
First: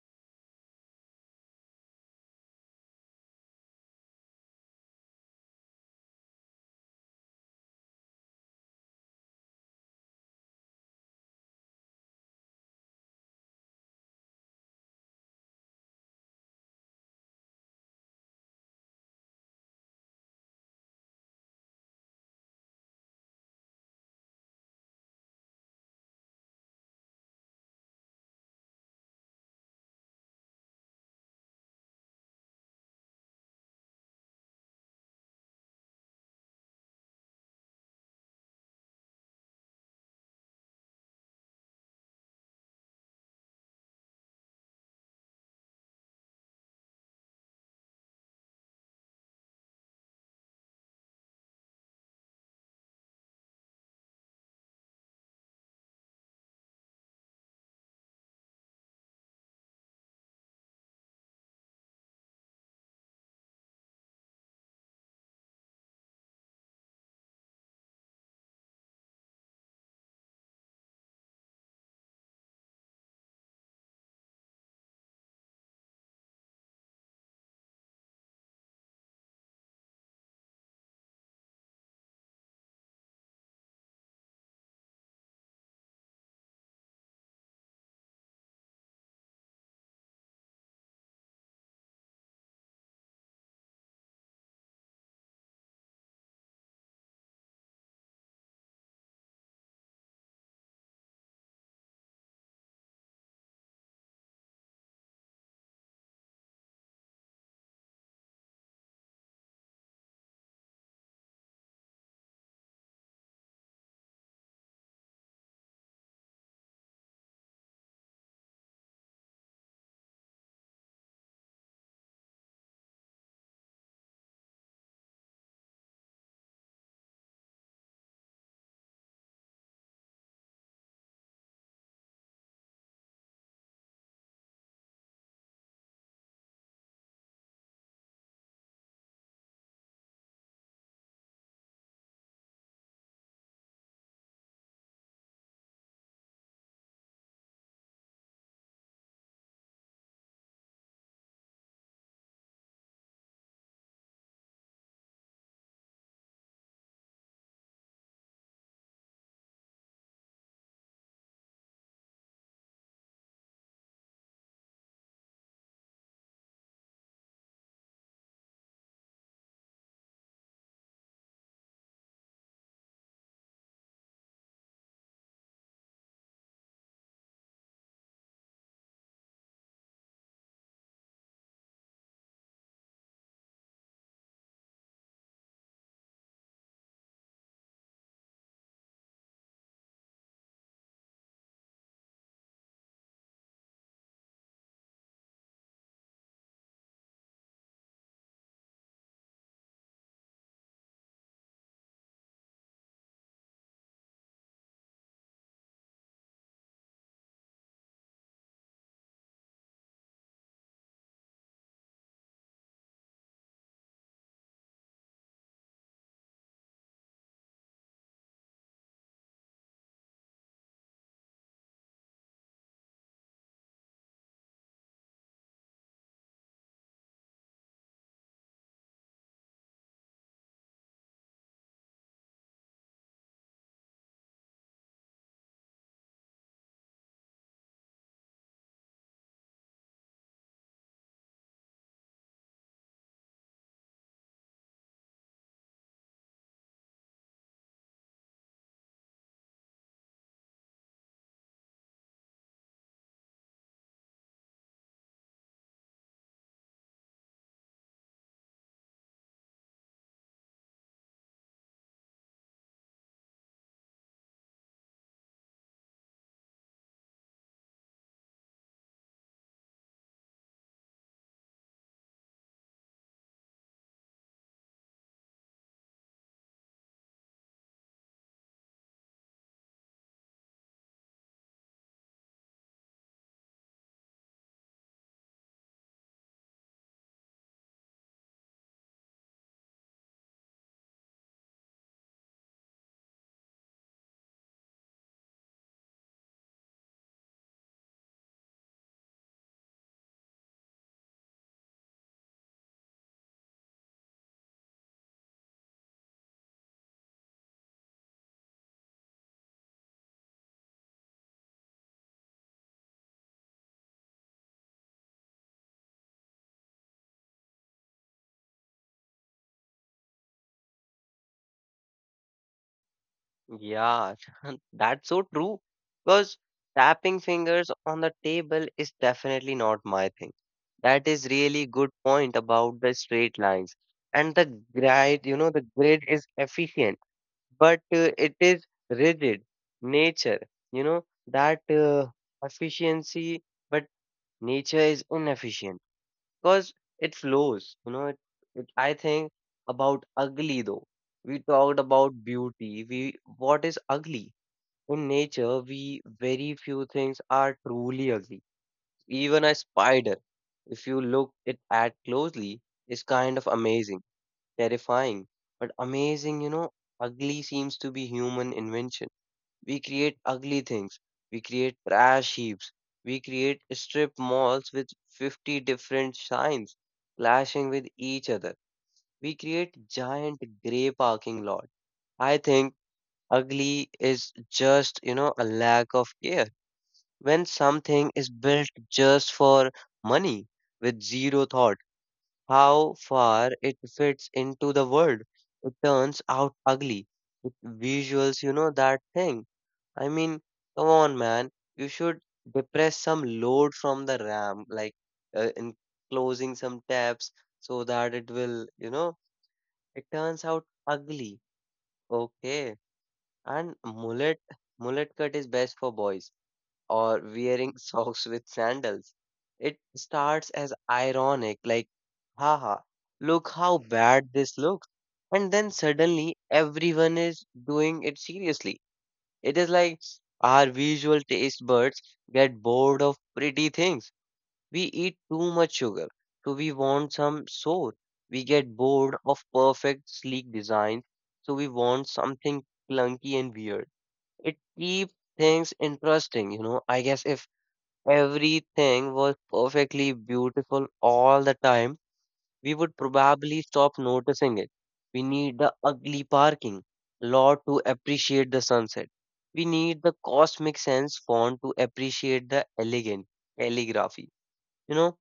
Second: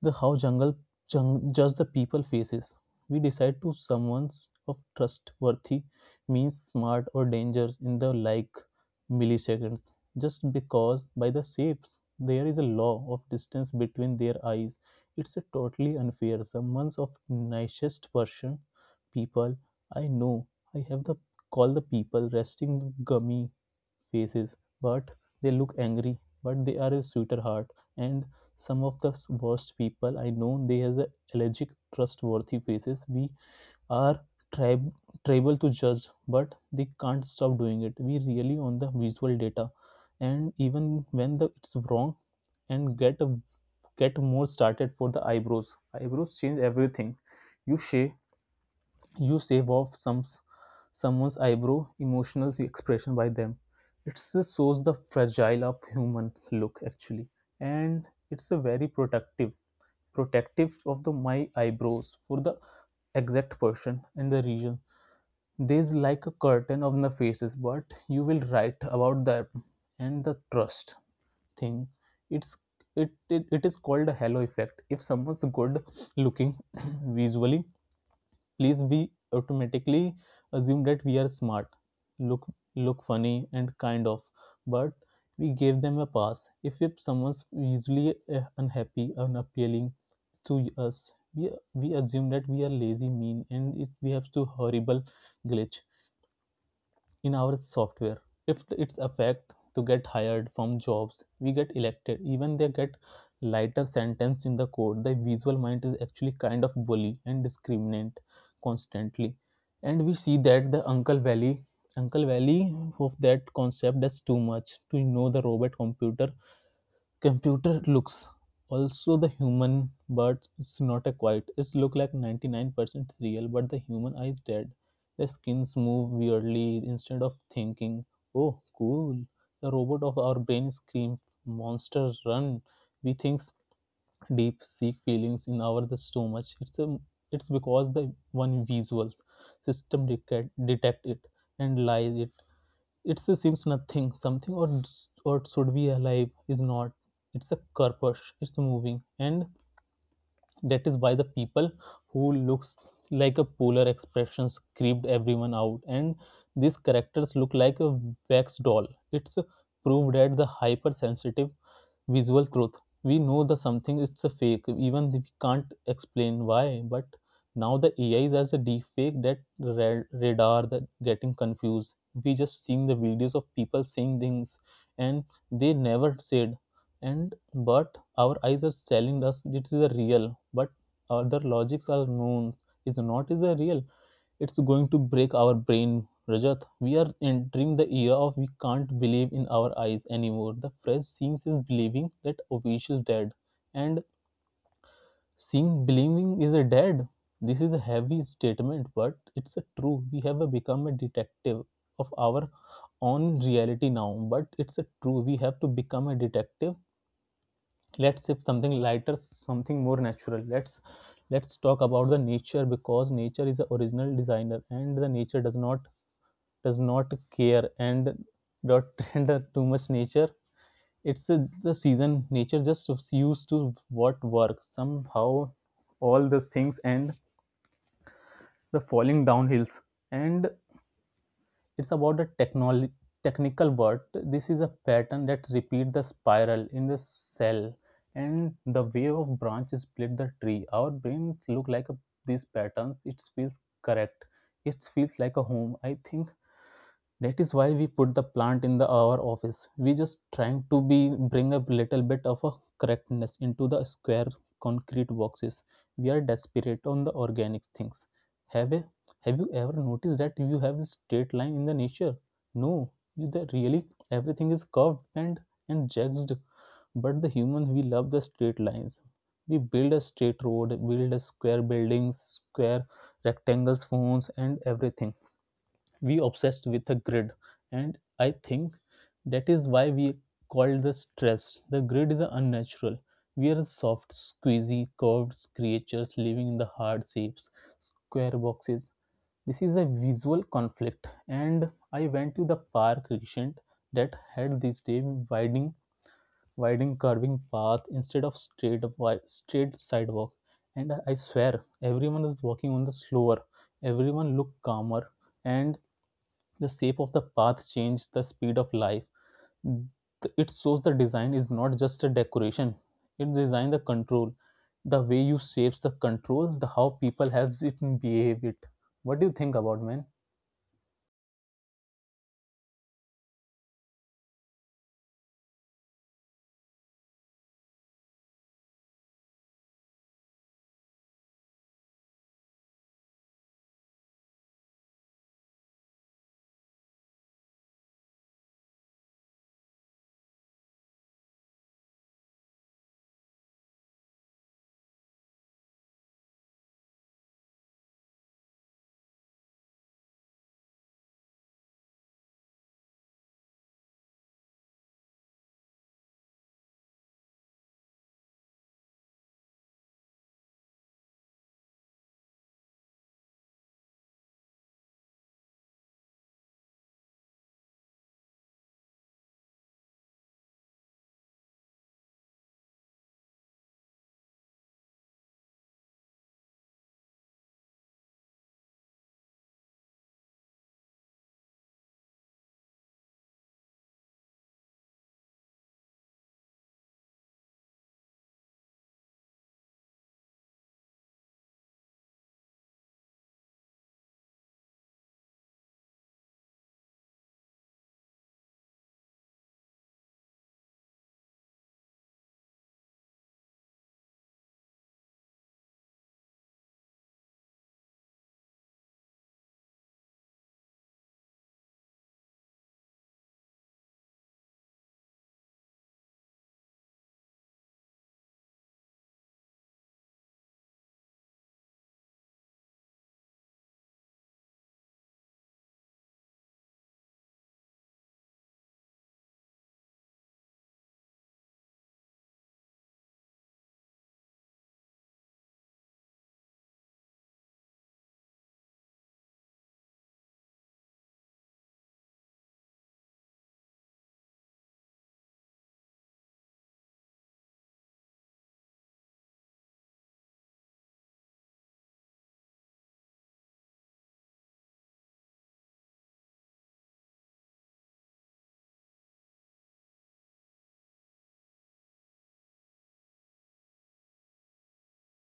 [SPEAKER 1] the how jungle jung, judge the people faces. We decide to someone's of trustworthy, means smart or danger in the like milliseconds, just because by the shapes there is a law of distance between their eyes. It's a totally unfair, someone's of nicest person people I know. I have the call the people resting gummy faces, but they look angry but they are a sweeter heart. And some of the worst people I know, they has a allergic trustworthy faces. We are trib- tribal to judge, but they can't stop doing it. We really on the visual data, and even when the it's wrong, and get a, get more started for the eyebrows. Eyebrows change everything. You shave you shave off some someone's eyebrow emotional expression by them, it shows the fragile of humans look actually. And it's a very protective protective of the my eyebrows for the exact person and the region. There's like a curtain on the faces, but you will write about that. And the trust thing, it's it, it, it is called a halo effect. If someone's good looking <clears throat> visually please, we automatically assume that we are smart, look look funny and kind of, but we gave them a pass. If, if someone's usually unhappy unappealing to us, we, we assume that we are lazy mean, and if we have to horrible glitch in our software, if it's a fact to get hired from jobs, we get elected, even they get lighter sentence in the code. The visual mind is actually kind of bully and discriminant constantly. And we see that the uncle valley uncle valley of that concept that's too much to know the robot computer. Computer looks also the human, but it's not a quite. It look like ninety-nine percent real, but the human eye is dead. The skins move weirdly instead of thinking, oh, cool. The robot of our brain screams, monster run. We thinks deep, seek feelings in our the stomach. It's a it's because the one visuals system detect, detect it and lies it, it seems nothing, something or or should be alive is not. It's a corpus. It's moving, and that is why the people who looks like a polar expressions creeped everyone out. And these characters look like a wax doll. It's proved that the hypersensitive visual truth. We know the something it's a fake, even we can't explain why. But now the A I is as a deep fake that ra- radar that getting confused. We just seeing the videos of people saying things and they never said. And but our eyes are telling us it is a real, but other logics are known is not is a real. It's going to break our brain, Rajat. We are entering the era of we can't believe in our eyes anymore. The phrase seems is believing that official dead. And seeing believing is a dead. This is a heavy statement, but it's a true. We have a become a detective of our own reality now, but it's a true. We have to become a detective. Let's shift something lighter, something more natural. Let's let's talk about the nature because nature is the original designer and the nature does not does not care and not <laughs> tender too much nature. It's a, the season. Nature just used to what work. Somehow, all these things and the falling down hills. And it's about the technology technical word, this is a pattern that repeat the spiral in the cell and the way of branches split the tree, our brains look like a, these patterns it feels correct, it feels like a home, I think. That is why we put the plant in the our office. We just trying to be bring a little bit of a correctness into the square concrete boxes. We are desperate on the organic things. Have a, have you ever noticed that you have a straight line in the nature? No, you the really everything is curved and and jagged. But the human we love the straight lines. We build a straight road, build a square buildings, square rectangles, phones, and everything we obsessed with the grid, and I think that is why we called the stress the grid is unnatural. We are soft squeezy curved creatures living in the hard shapes, square boxes. This is a visual conflict, and I went to the park recent that had this day widening widening curving path instead of straight straight sidewalk, and I swear everyone is walking on the slower, everyone looked calmer, and the shape of the path changes the speed of life. It shows the design is not just a decoration, it design the control, the way you shapes the control the how people have it and behave it. What do you think about, man?
[SPEAKER 2] Yeah, <laughs> that's so true. Because tapping fingers on the table is definitely not my thing. That is really good point about the straight lines. And the grid, you know, the grid is efficient, but uh, it is rigid. Nature, you know, that uh, efficiency, but nature is inefficient because it flows, you know it, it I think about ugly though. We talked about beauty. We what is ugly in nature? We very few things are truly ugly. Even a spider, if you look it at closely, is kind of amazing. Terrifying, but amazing, you know. Ugly seems to be human invention. We create ugly things. We create trash heaps. We create strip malls with fifty different signs clashing with each other. We create giant gray parking lot. I think ugly is just, you know, a lack of care. When something is built just for money with zero thought, how far it fits into the world, it turns out ugly. It visuals, you know, that thing. I mean, Come on, man. You should depress some load from the RAM, like uh, in closing some tabs so that it will, you know, it turns out ugly. Okay. And mullet, mullet cut is best for boys or wearing <laughs> socks with sandals. It starts as ironic, like, haha, look how bad this looks. And then suddenly everyone is doing it seriously. It is like our visual taste buds get bored of pretty things. We eat too much sugar, so we want some sour. We get bored of perfect, sleek designs, so we want something clunky and weird. It keeps things interesting, you know. I guess if everything was perfectly beautiful all the time, we would probably stop noticing it. We need the ugly parking lot to appreciate the sunset. We need the cosmic sense font to appreciate the elegant calligraphy. You know,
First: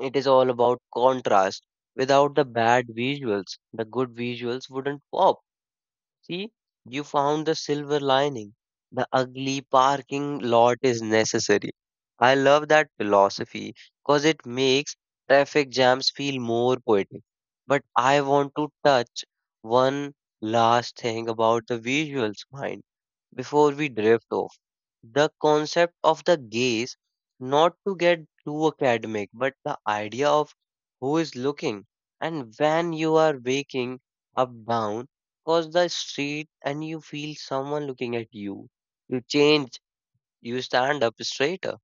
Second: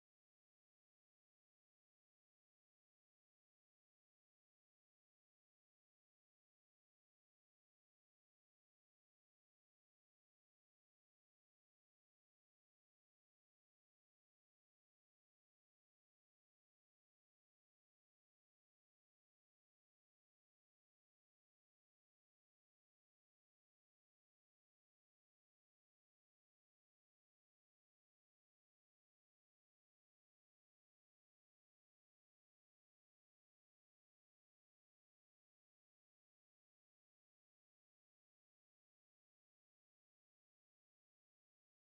[SPEAKER 2] it is all about contrast. Without the bad visuals, the good visuals wouldn't pop. See, you found the silver lining. The ugly parking lot is necessary. I love that philosophy because it makes traffic jams feel more poetic. But I want to touch one last thing about the visuals mind before we drift off, the concept of the gaze, not to get too academic, but the idea of who is looking. And when you are waking up down across the street and you feel someone looking at you, you change, you stand up straighter.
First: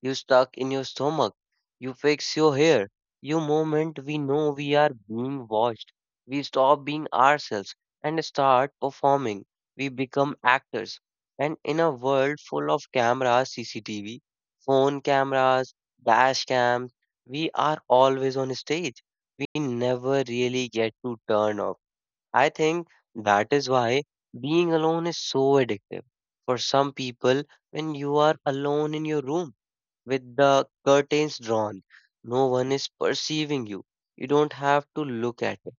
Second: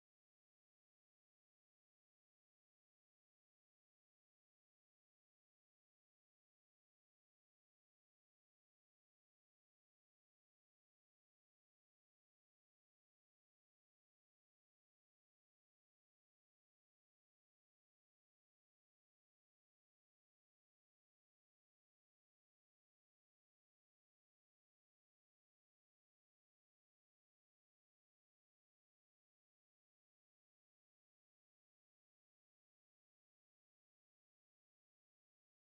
[SPEAKER 2] You stuck in your stomach. You fix your hair. You moment we know we are being watched. We stop being ourselves and start performing. We become actors. And in a world full of cameras, C C T V, phone cameras, dash cams, we are always on stage. We never really get to turn off. I think that is why being alone is so addictive. For some people, when you are alone in your room, with the curtains drawn. No one is perceiving you. You don't have to look at it.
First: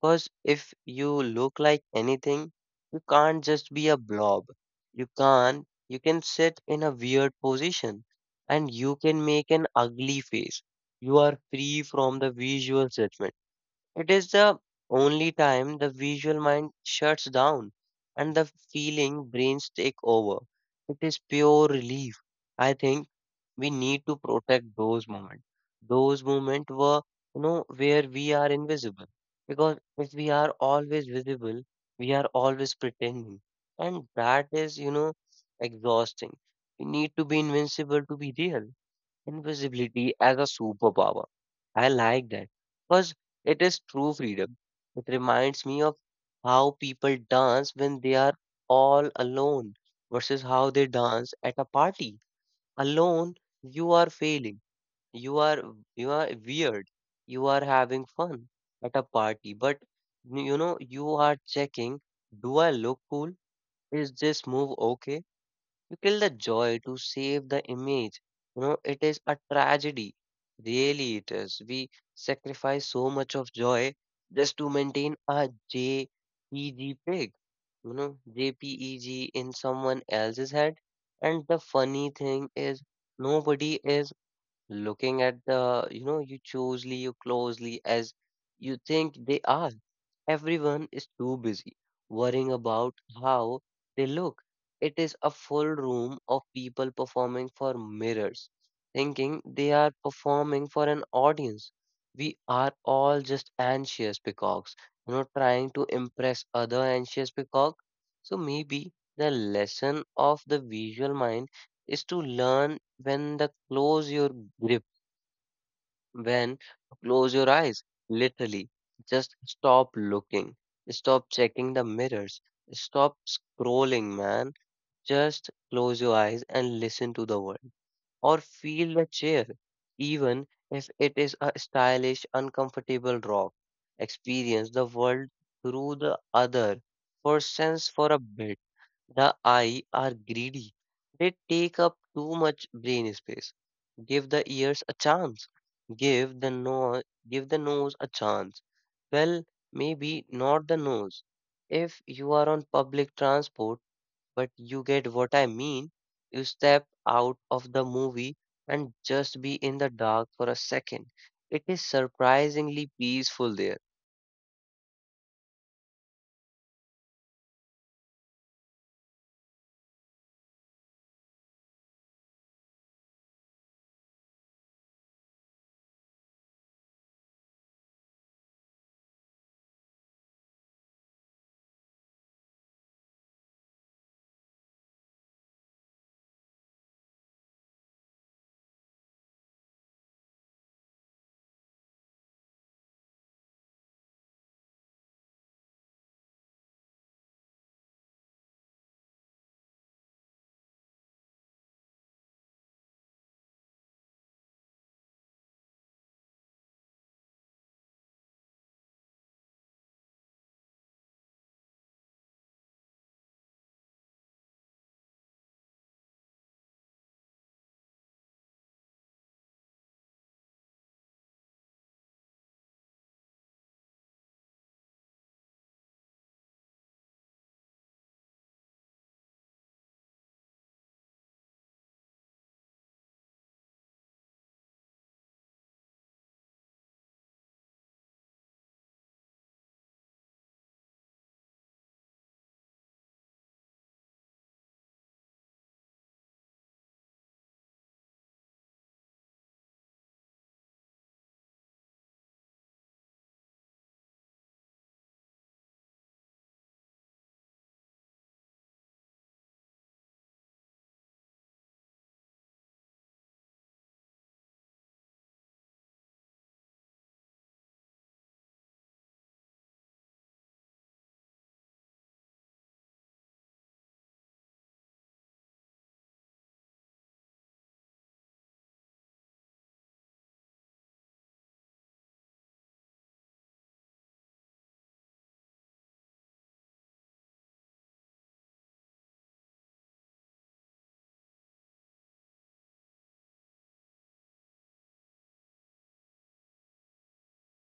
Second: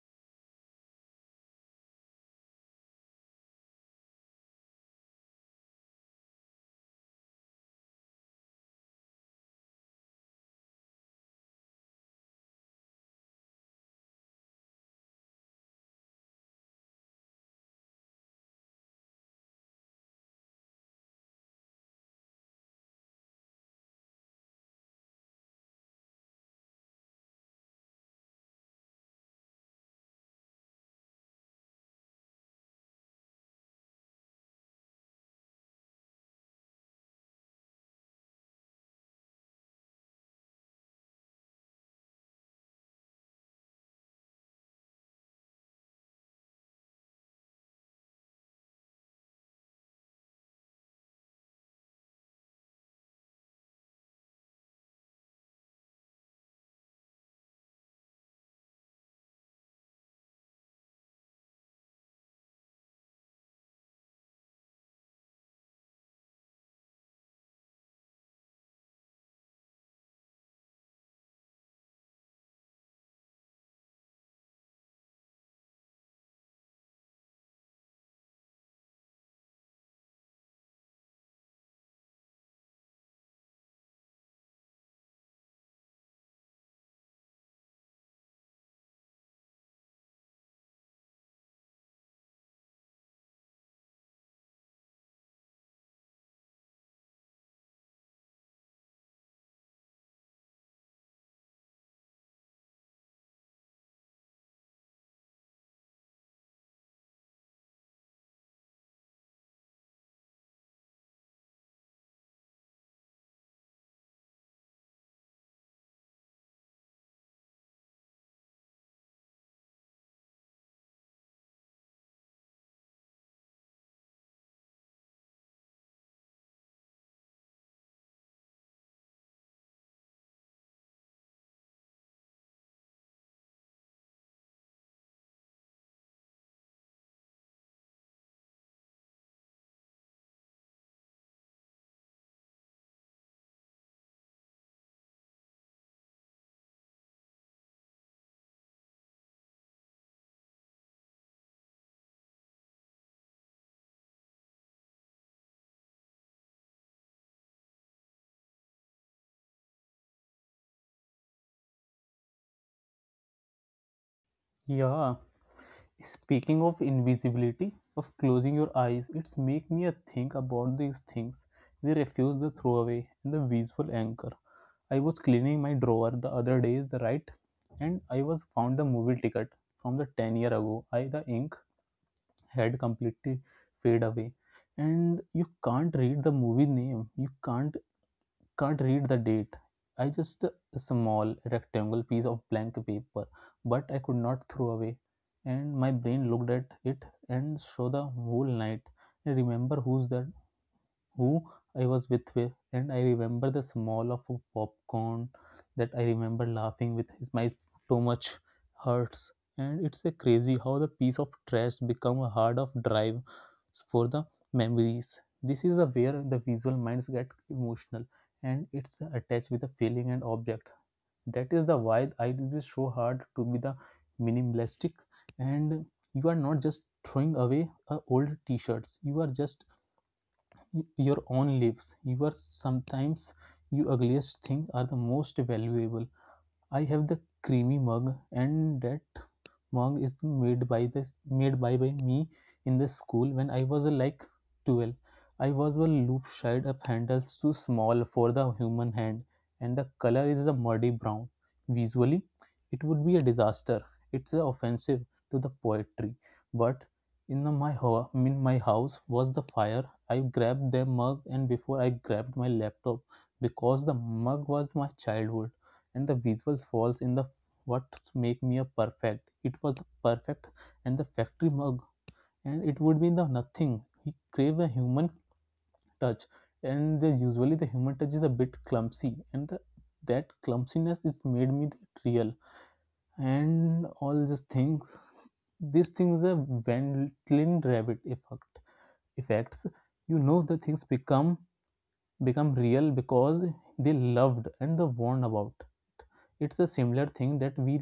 [SPEAKER 2] Because if you look like anything, you can't just be a blob. You can't, you can sit in a weird position and you can make an ugly face. You are free from the visual judgment. It is the only time the visual mind shuts down and the feeling brains take over. It is pure relief. I think we need to protect those moments. Those moments were, you know, where we are invisible. Because if we are always visible, we are always pretending. And that is, you know, exhausting. We need to be invincible to be real. Invisibility as a superpower. I like that. Because it is true freedom. It reminds me of how people dance when they are all alone versus how they dance at a party. Alone, you are failing, you are you are weird, you are having fun. At a party, but you know you are checking, do I look cool? Is this move okay? You kill the joy to save the image. You know, it is a tragedy. Really, it is. We sacrifice so much of joy just to maintain a J P G pig, you know, JPEG in someone else's head. And the funny thing is, nobody is looking at the you know you closely you closely as you think they are. Everyone is too busy worrying about how they look. It is a full room of people performing for mirrors, thinking they are performing for an audience. We are all just anxious peacocks, you know, trying to impress other anxious peacock. So maybe the lesson of the visual mind is to learn when the close your grip, when close your eyes, literally just stop looking, stop checking the mirrors, stop scrolling, man. Just close your eyes and listen to the world or feel the chair, even if it is a stylish, uncomfortable rock. Experience the world through the other for sense for a bit. The eye are greedy. They take up too much brain space. Give the ears a chance. Give the no Give the nose a chance. Well, maybe not the nose. If you are on public transport, but you get what I mean, you step out of the movie and just be in the dark for a second. It is surprisingly peaceful there.
[SPEAKER 1] Yeah, speaking of invisibility of closing your eyes, it's make me a think about these things. We refuse the throwaway and the visual anchor. I was cleaning my drawer the other day, the right, and I was found the movie ticket from the ten year ago. I the ink had completely fade away, and you can't read the movie name. You can't can't read the date. I just a small rectangle piece of blank paper, but I could not throw away. And my brain looked at it and saw the whole night. I remember who's that who I was with, wi- and I remember the smell of a popcorn, that I remember laughing with his my much hurts. And it's a crazy how the piece of trash become a hard of drive for the memories. This is the where the visual minds get emotional, and it's attached with a feeling and object. That is the why I did this so hard to be the minimalistic, and you are not just throwing away uh, old t-shirts, you are just your own lives. You are sometimes you ugliest thing are the most valuable. I have the creamy mug, and that mug is made by this made by, by me in the school when I was uh, like twelve. I was a loop shade of handles too small for the human hand, and the color is the muddy brown. Visually, it would be a disaster. It's uh, offensive to the poetry, but in the, my ho- in my house was the fire. I grabbed the mug, and before I grabbed my laptop, because the mug was my childhood, and the visuals falls in the what make me a perfect, it was the perfect and the factory mug and it would be the nothing, he crave a human touch. And the, usually the human touch is a bit clumsy, and the, that clumsiness is made me that real. And all these things, these things are Wendlin rabbit effect effects, you know the things become become real because they loved and they warned about. It's a similar thing that we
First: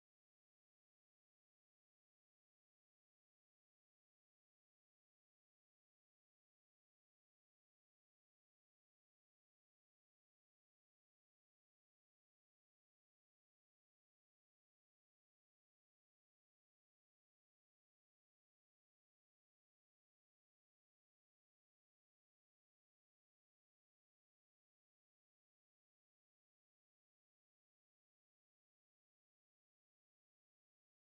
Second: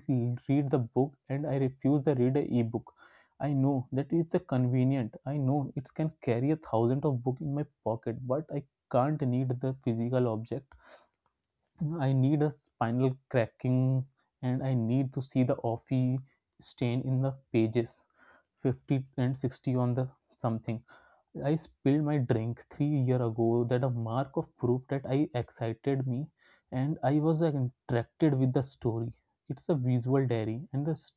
[SPEAKER 1] read the book, and I refuse to read a ebook. I know that it's a convenient, I know it can carry a thousand of book in my pocket, but I can't need the physical object, I need a spinal cracking, and I need to see the offie stain in the pages fifty and sixty on the something. I spilled my drink three year ago, that a mark of proof that I excited me, and I was like, interacted with the story. It's a visual diary, and this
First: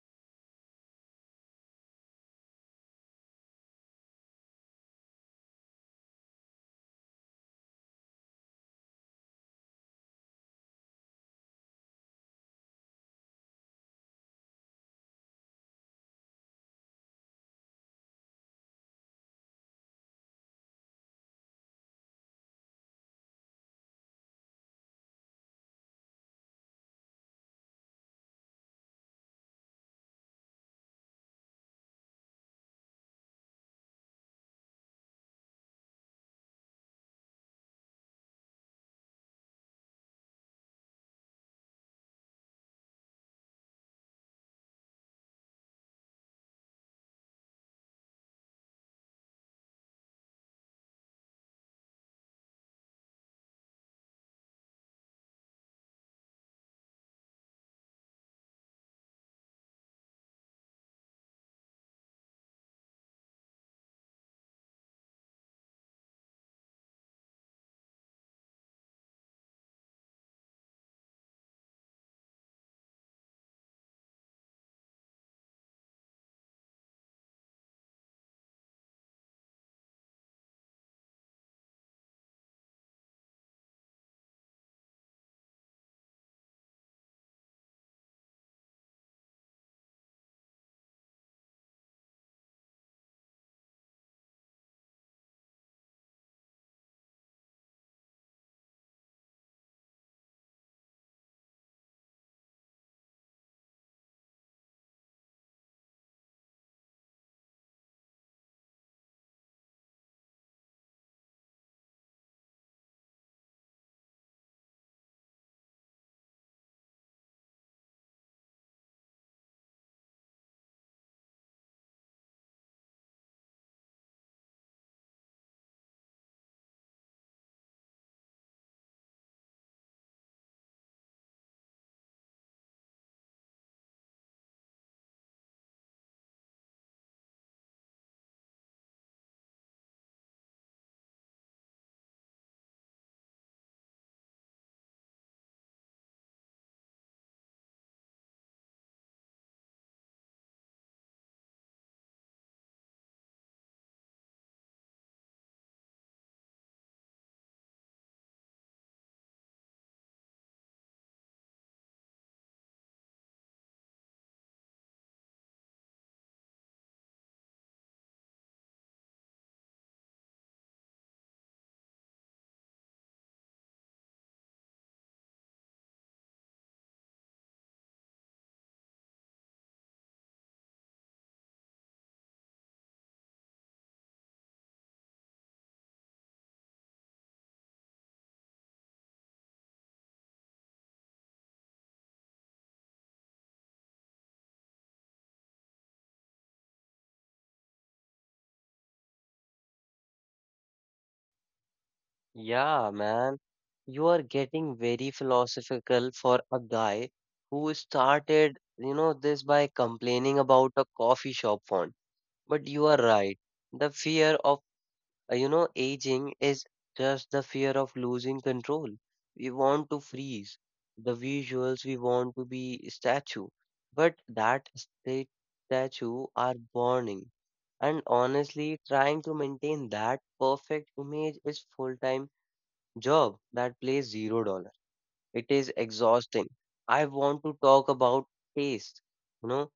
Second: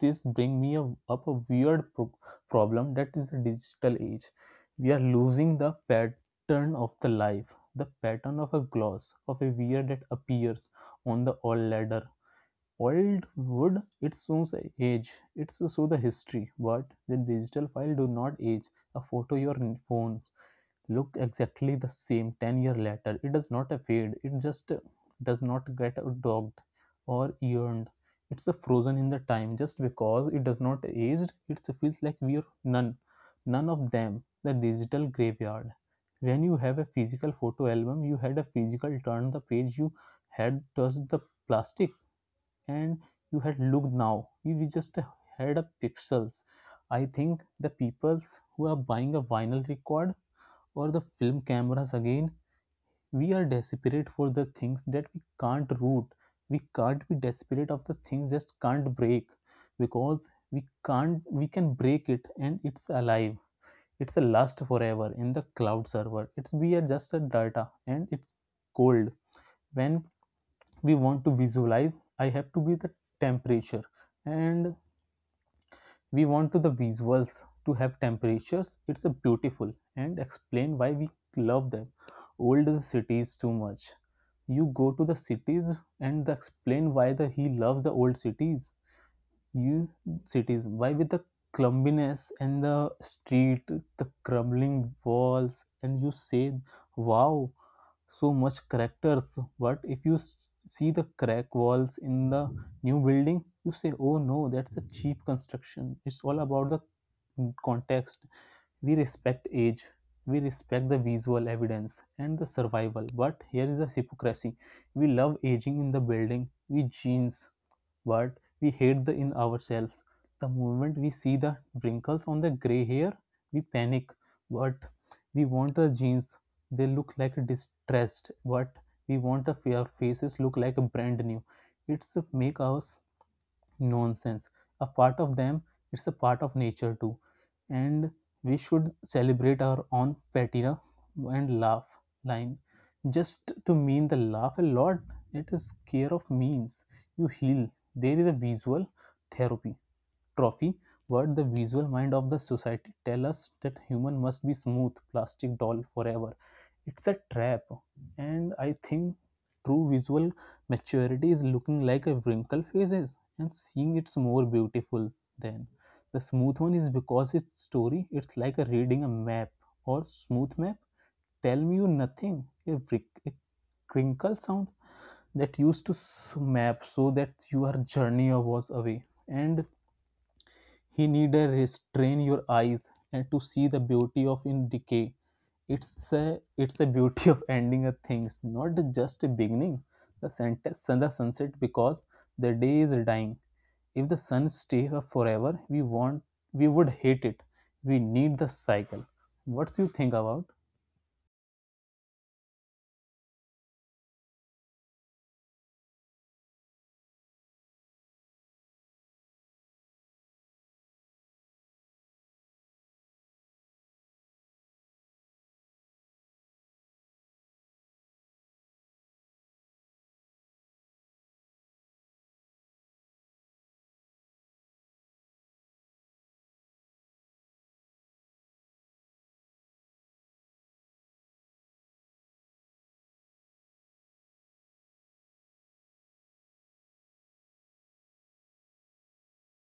[SPEAKER 1] this bring me a, up a weird pro- problem that is the digital age. We are losing the pattern of the life, the pattern of a gloss, of a weird that appears on the old ladder. Old wood, it shows age, it shows the history, but the digital file do not age. A photo your phone look exactly the same ten year later. It does not fade, it just does not get dogged or yearned. It's a frozen in the time, just because it does not aged, it feels like we are none, none of them. The digital graveyard. When you have a physical photo album, you had a physical turn the page, you had touched the plastic, and you had looked. Now you we just had a pixels. I think the peoples who are buying a vinyl record or the film cameras again, we are desperate for the things that we can't root. We can't be desperate of the things just can't break, because we can't we can break it and it's alive. It's a lust forever in the cloud server, it's we are just a data, and it's cold. When we want to visualize, I have to be the temperature, and we want to the visuals to have temperatures. It's a beautiful and explain why we love them. Old the cities too much. You go to the cities, and explain why the he loves the old cities. You cities why with the clumsiness and the street, the crumbling walls, and you say wow, so much characters. But if you see the crack walls in the new building you say, oh no, that's a cheap construction. It's all about the context. We respect age, we respect the visual evidence and the survival. But here is the hypocrisy, we love aging in the building, we jeans, but we hate the in ourselves. The moment we see the wrinkles on the gray hair, we panic, but we want the jeans. They look like distressed, but we want the fair faces look like brand new. It's make us nonsense, a part of them, it's a part of nature too, and we should celebrate our own patina and laugh line, just to mean the laugh a lot. It is care of means you heal. There is a visual therapy, trophy. What the visual mind of the society tell us that human must be smooth plastic doll forever. It's a trap, and I think true visual maturity is looking like a wrinkle faces, and seeing it's more beautiful than the smooth one is because its story. It's like a reading a map, or smooth map tell me you nothing. A, wrick- a crinkle sound that used to s- map, so that your journey was away. And he need a restrain your eyes and to see the beauty of in decay. It's a it's a beauty <laughs> of ending a things, not just a beginning. The sentence sun the sunset, because the day is dying. If the sun stays up forever, we want we would hate it. We need the cycle. What do you think about?
[SPEAKER 2] Yeah, man. You are getting very philosophical for a guy who started, you know, this by complaining about a coffee shop font. But you are right. The fear of, uh, you know, aging is just the fear of losing control. We want to freeze the visuals, we want to be statue, but that state statue are burning. And honestly, trying to maintain that perfect image is full-time job that pays zero dollar. It is exhausting. I want to talk about taste, you know,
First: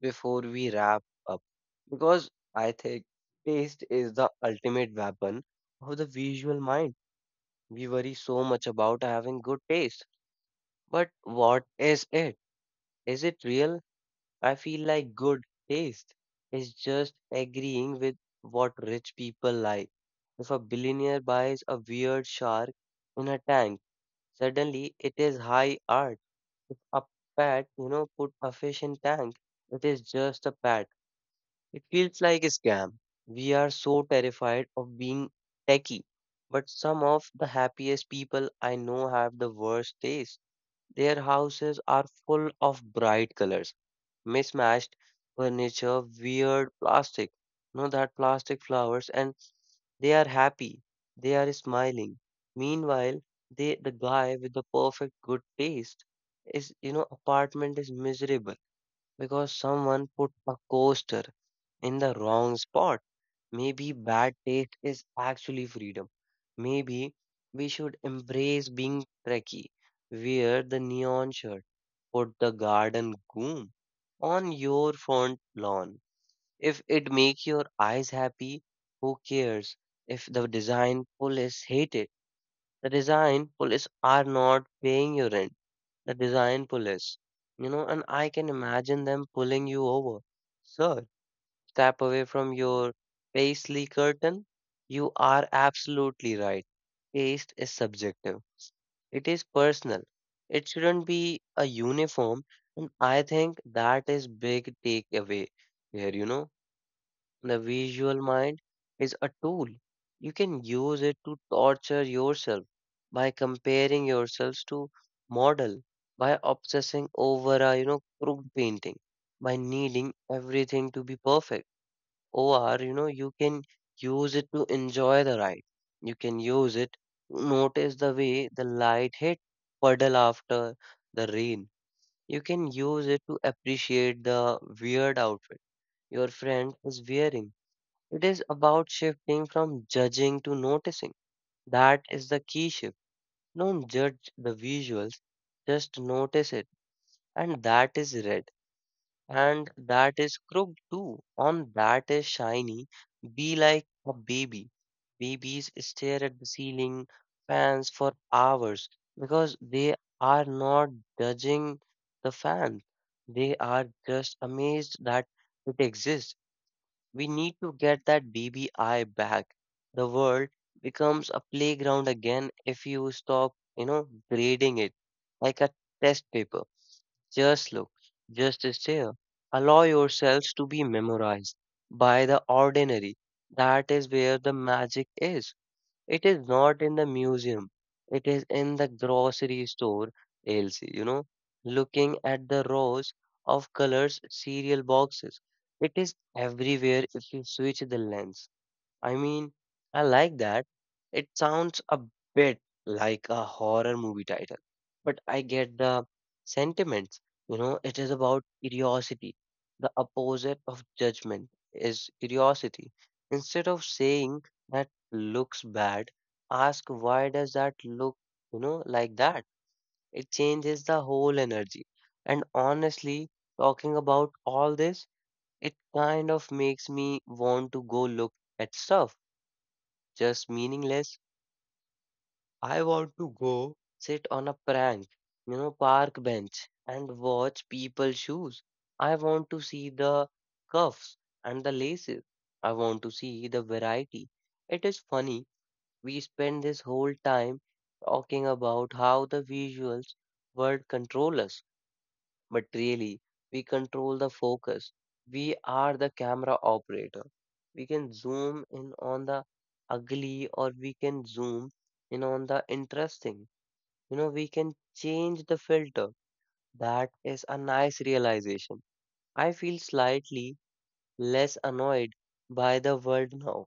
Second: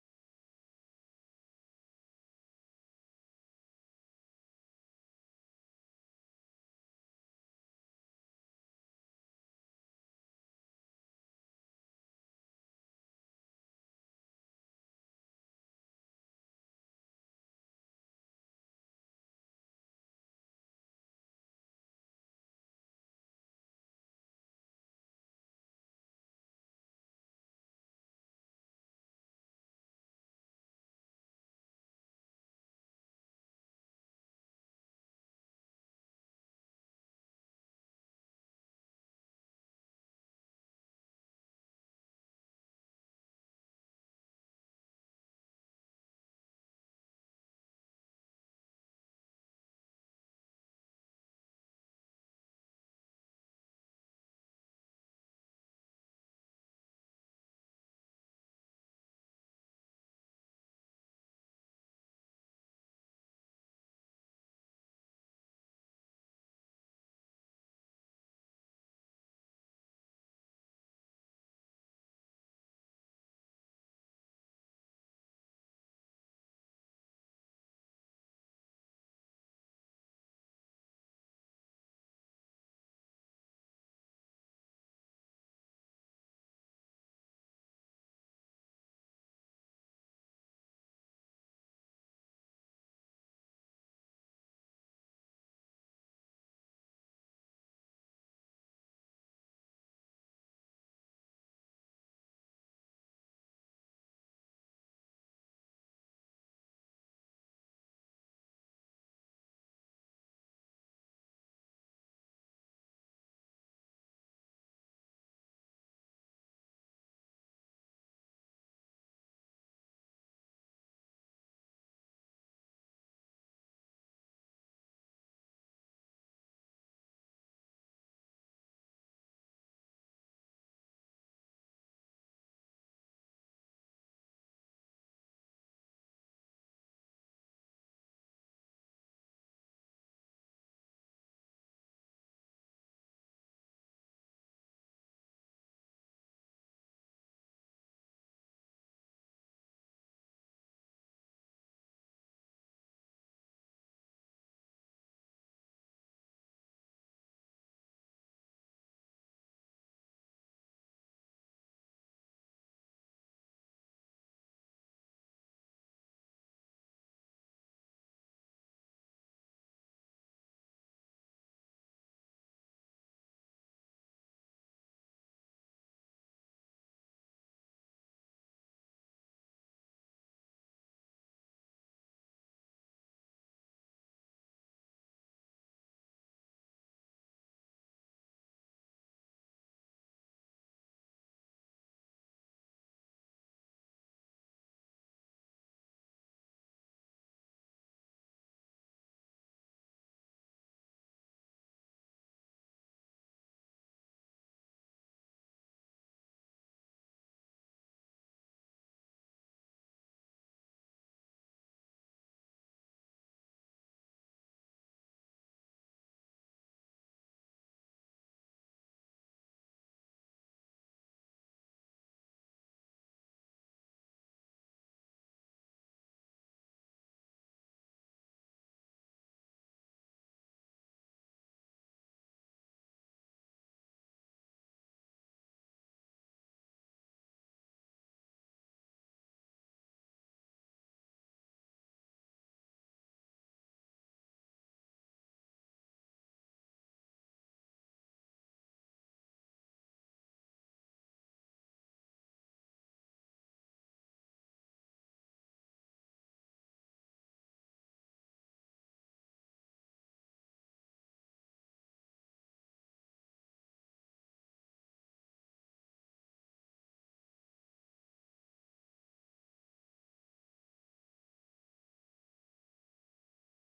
[SPEAKER 2] before we wrap up because I think taste is the ultimate weapon of the visual mind. We worry so much about having good taste. But what is it? Is it real? I feel like good taste is just agreeing with what rich people like. If a billionaire buys a weird shark in a tank, suddenly it is high art. If a pet, you know, put a fish in tank, it is just a pet. It feels like a scam. We are so terrified of being techie, but some of the happiest people I know have the worst taste. Their houses are full of bright colors, mismatched furniture, weird plastic, no that plastic flowers, and they are happy. They are smiling. Meanwhile, they, the guy with the perfect good taste is, you know, apartment is miserable because someone put a coaster in the wrong spot. Maybe bad taste is actually freedom. Maybe we should embrace being Trekkie, wear the neon shirt, put the garden gloom on your front lawn. If it makes your eyes happy, who cares? If the design police hate it, the design police are not paying your rent the design police, you know, and I can imagine them pulling you over. Sir, step away from your paisley curtain. You are absolutely right. Taste is subjective. It is personal. It shouldn't be a uniform, and I think that is big takeaway here, you know. The visual mind is a tool. You can use it to torture yourself by comparing yourselves to model, by obsessing over a you know crooked painting, by needing everything to be perfect. Or you know you can use it to enjoy the ride. You can use it to notice the way the light hit puddle after the rain. You can use it to appreciate the weird outfit your friend is wearing it is about shifting from judging to noticing. That is the key shift. Don't judge the visuals, just notice it. And that is red, and that is crooked too, on that is shiny. Be like a baby. Babies stare at the ceiling fans for hours because they are not judging the fan. They are just amazed that it exists. We need to get that B B I back. The world becomes a playground again if you stop, you know, grading it like a test paper. Just look, just stare. Allow yourselves to be memorized by the ordinary. That is where the magic is. It is not in the museum. It is in the grocery store, Elsie, you know, looking at the rows of colors cereal boxes. It is everywhere if you switch the lens. I mean, I like that. It sounds a bit like a horror movie title, but I get the sentiments. You know, it is about curiosity. The opposite of judgment is curiosity. Instead of saying that looks bad, ask why does that look, you know, like that? It changes the whole energy. And honestly, talking about all this, it kind of makes me want to go look at stuff just meaningless. I want to go sit on a prank, you know, park bench and watch people shoes. I want to see the cuffs and the laces. I want to see the variety. It is funny, we spend this whole time talking about how the visuals world control us, but really we control the focus. We are the camera operator. We can zoom in on the ugly or we can zoom in on the interesting. You know, we can change the filter. That is a nice realization. I feel slightly less annoyed by the world now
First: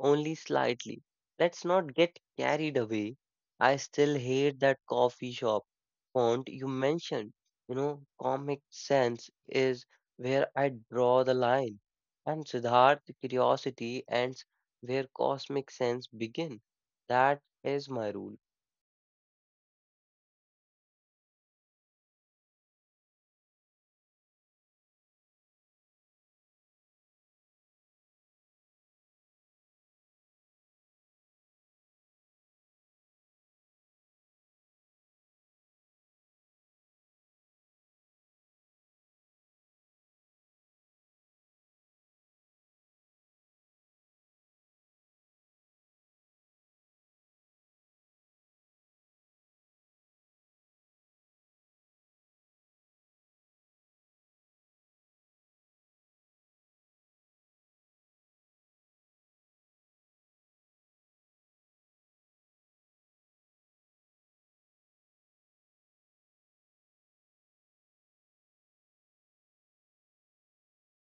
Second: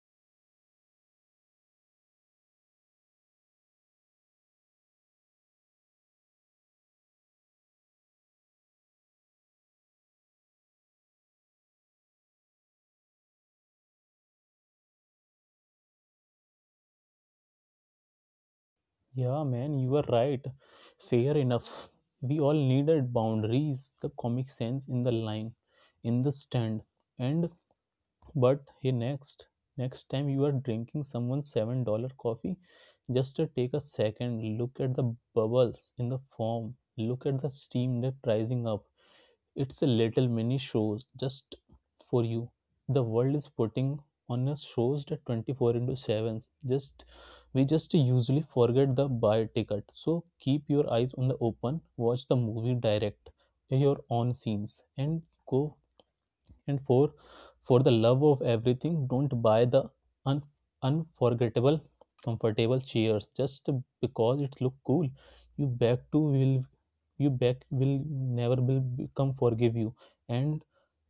[SPEAKER 2] only slightly. Let's not get carried away. I still hate that coffee shop font you mentioned. You know, comic sense is where I draw the line. And Siddharth, curiosity ends where cosmic sense begin. That is my rule.
[SPEAKER 1] Yeah, man, you are right. Fair enough. We all needed boundaries, the comic sense in the line, in the stand, and but hey, next next time you are drinking someone's seven dollar coffee, just uh, take a second, look at the bubbles in the foam, look at the steam that rising up. It's a little mini shows just for you. The world is putting on a shows that twenty-four into seven, just we just usually forget the buy ticket, so keep your eyes on the open, watch the movie, direct your own scenes, and go, and four, for the love of everything, don't buy the un- unforgettable, comfortable chairs just because it look cool. You back to will you back will never will become forgive you, and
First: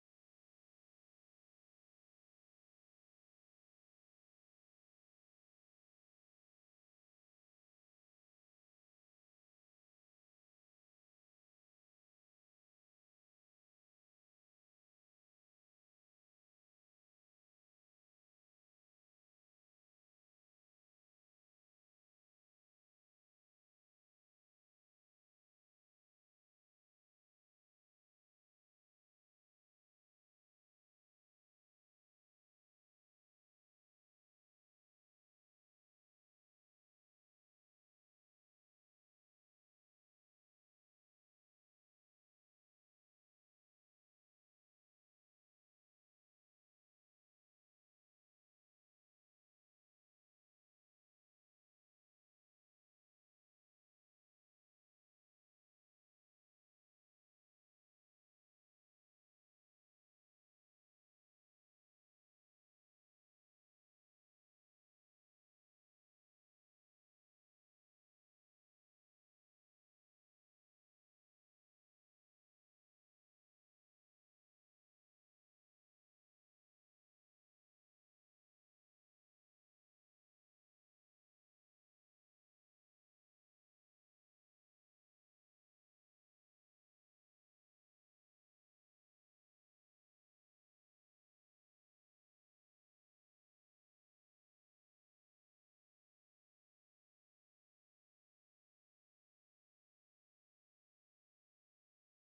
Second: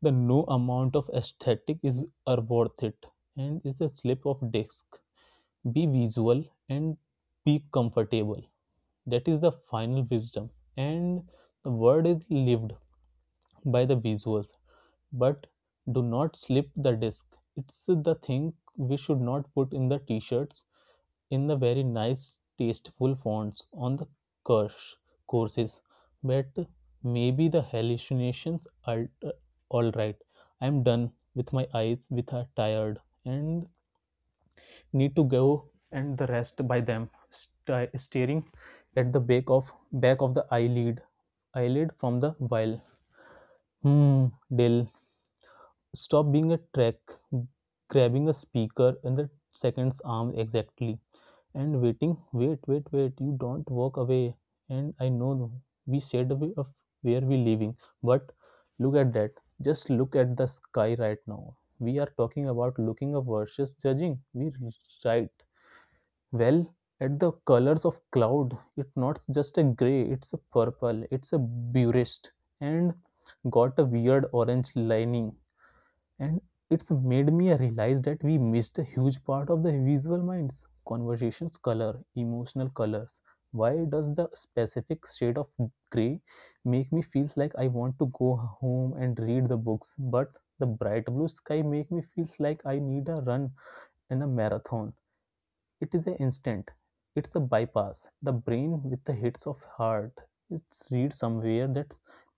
[SPEAKER 1] the no amount of aesthetic is are worth it. And it's a slip of disc. Be visual and be comfortable. That is the final wisdom. And the word is lived by the visuals, but do not slip the disk. It's the thing we should not put in the t-shirts in the very nice tasteful fonts on the course courses, but maybe the hallucinations are uh, all right. I'm done with my eyes with are tired, and need to go and the rest by them sti- staring at the back of back of the eyelid eyelid from the while. Hmm. Dill. Stop being a track, grabbing a speaker in the second's arm exactly, and waiting. Wait, wait, wait. You don't walk away. And I know we said away of where we living, but look at that. Just look at the sky right now. We are talking about looking up versus judging. We right, well, at the colors of cloud. It's not just a gray. It's a purple. It's a burist, and got a weird orange lining, and it's made me realize that we missed a huge part of the visual minds conversations, color, emotional colors. Why does the specific shade of gray make me feel like I want to go home and read the books, but the bright blue sky make me feel like I need a run and a marathon? It is an instant. It's a bypass the brain with the hits of heart. It's read somewhere that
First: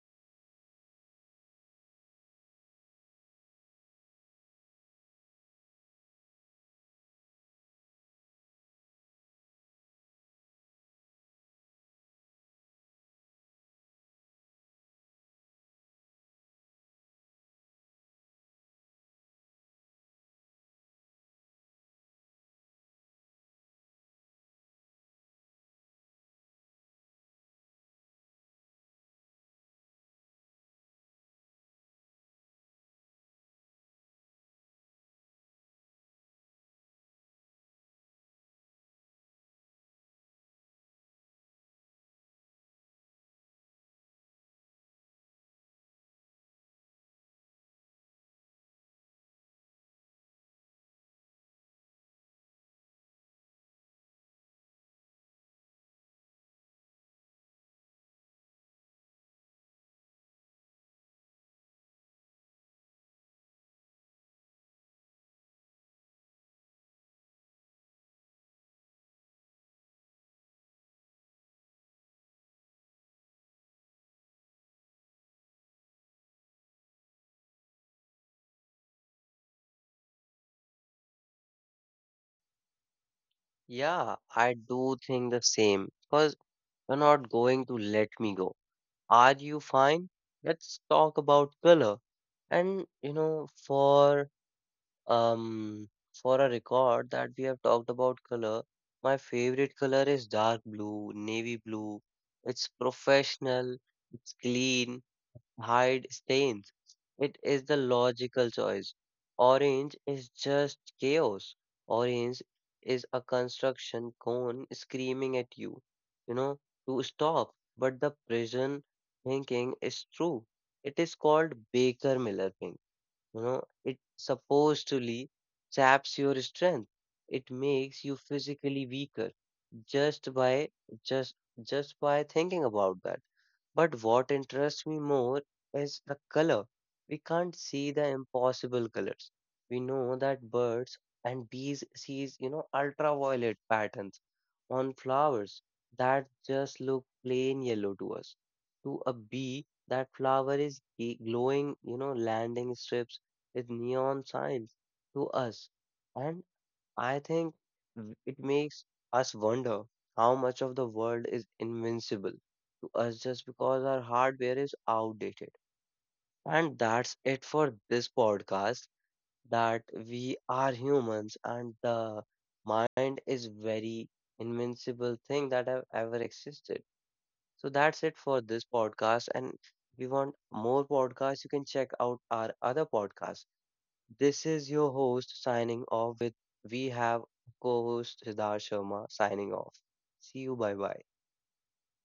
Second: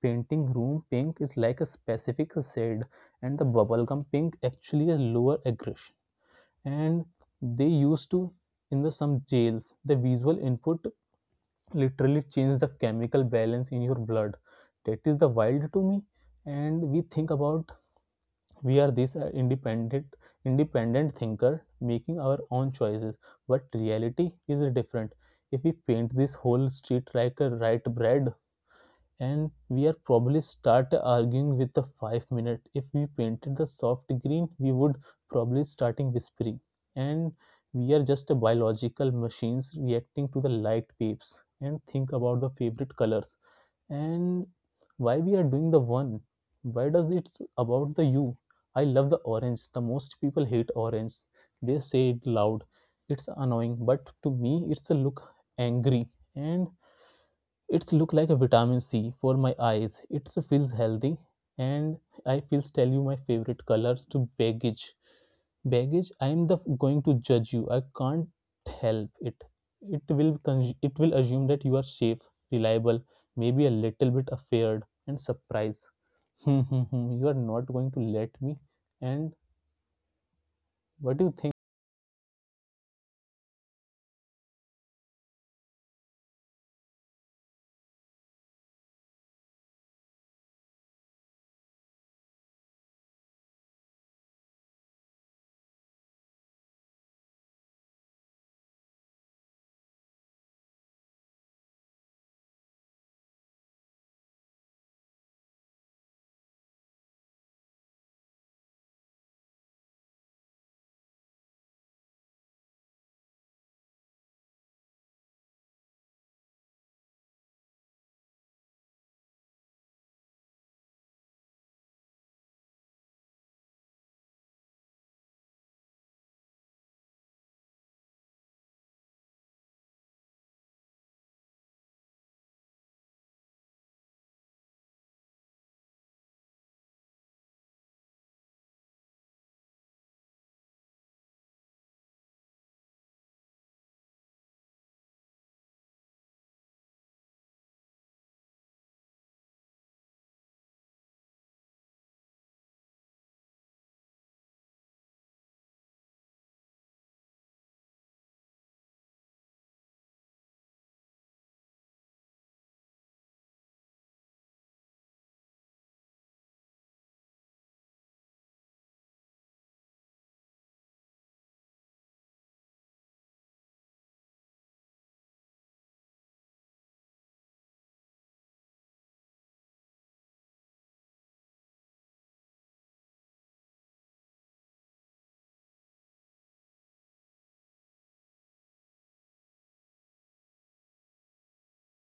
[SPEAKER 1] painting room pink is like a specific shade, and the bubblegum pink actually a lower aggression, and they used to in the some jails. The visual input literally change the chemical balance in your blood. That is the wild to me. And we think about, we are this uh, independent independent thinker making our own choices, but reality is different. If we paint this whole street like a right bread, and we are probably start arguing with the five minute. If we painted the soft green, we would probably starting whispering. And we are just a biological machines reacting to the light waves, and think about the favorite colors, and why we are doing the one, why does it's about the you. I love the orange, the most people hate orange. They say it loud, it's annoying, but to me it's a look angry, and it's look like a vitamin c for my eyes. It feels healthy, and I feels tell you my favorite colors to baggage baggage. I am the going to judge you, I can't help it. It will con- it will assume that you are safe, reliable, maybe a little bit afraid, and surprised. <laughs> You are not going to let me, and what do you think?
[SPEAKER 2] Yeah, I do think the same. Because you're not going to let me go. Are you fine? Let's talk about color. And you know, for Um, for a record that we have talked about color, my favorite color is dark blue, navy blue. It's professional, it's clean, hide stains. It is the logical choice. Orange is just chaos. Orange is a construction cone screaming at you, you know, to stop. But the prison thinking is true. It is called Baker Miller thinking. You know, it supposedly saps your strength. It makes you physically weaker just by just just by thinking about that. But what interests me more is the color. We can't see the impossible colors. We know that birds and bees sees, you know, ultraviolet patterns on flowers that just look plain yellow to us. To a bee, that flower is g- glowing, you know, landing strips is neon signs to us. And I think w- it makes us wonder how much of the world is invincible to us just because our hardware is outdated. And that's it for this podcast that we are humans and the mind is very invincible thing that have ever existed. So that's it for this podcast and if you want more podcasts, you can check out our other podcasts. This is your host signing off with we have co-host Siddharth Sharma signing off. See you, bye bye.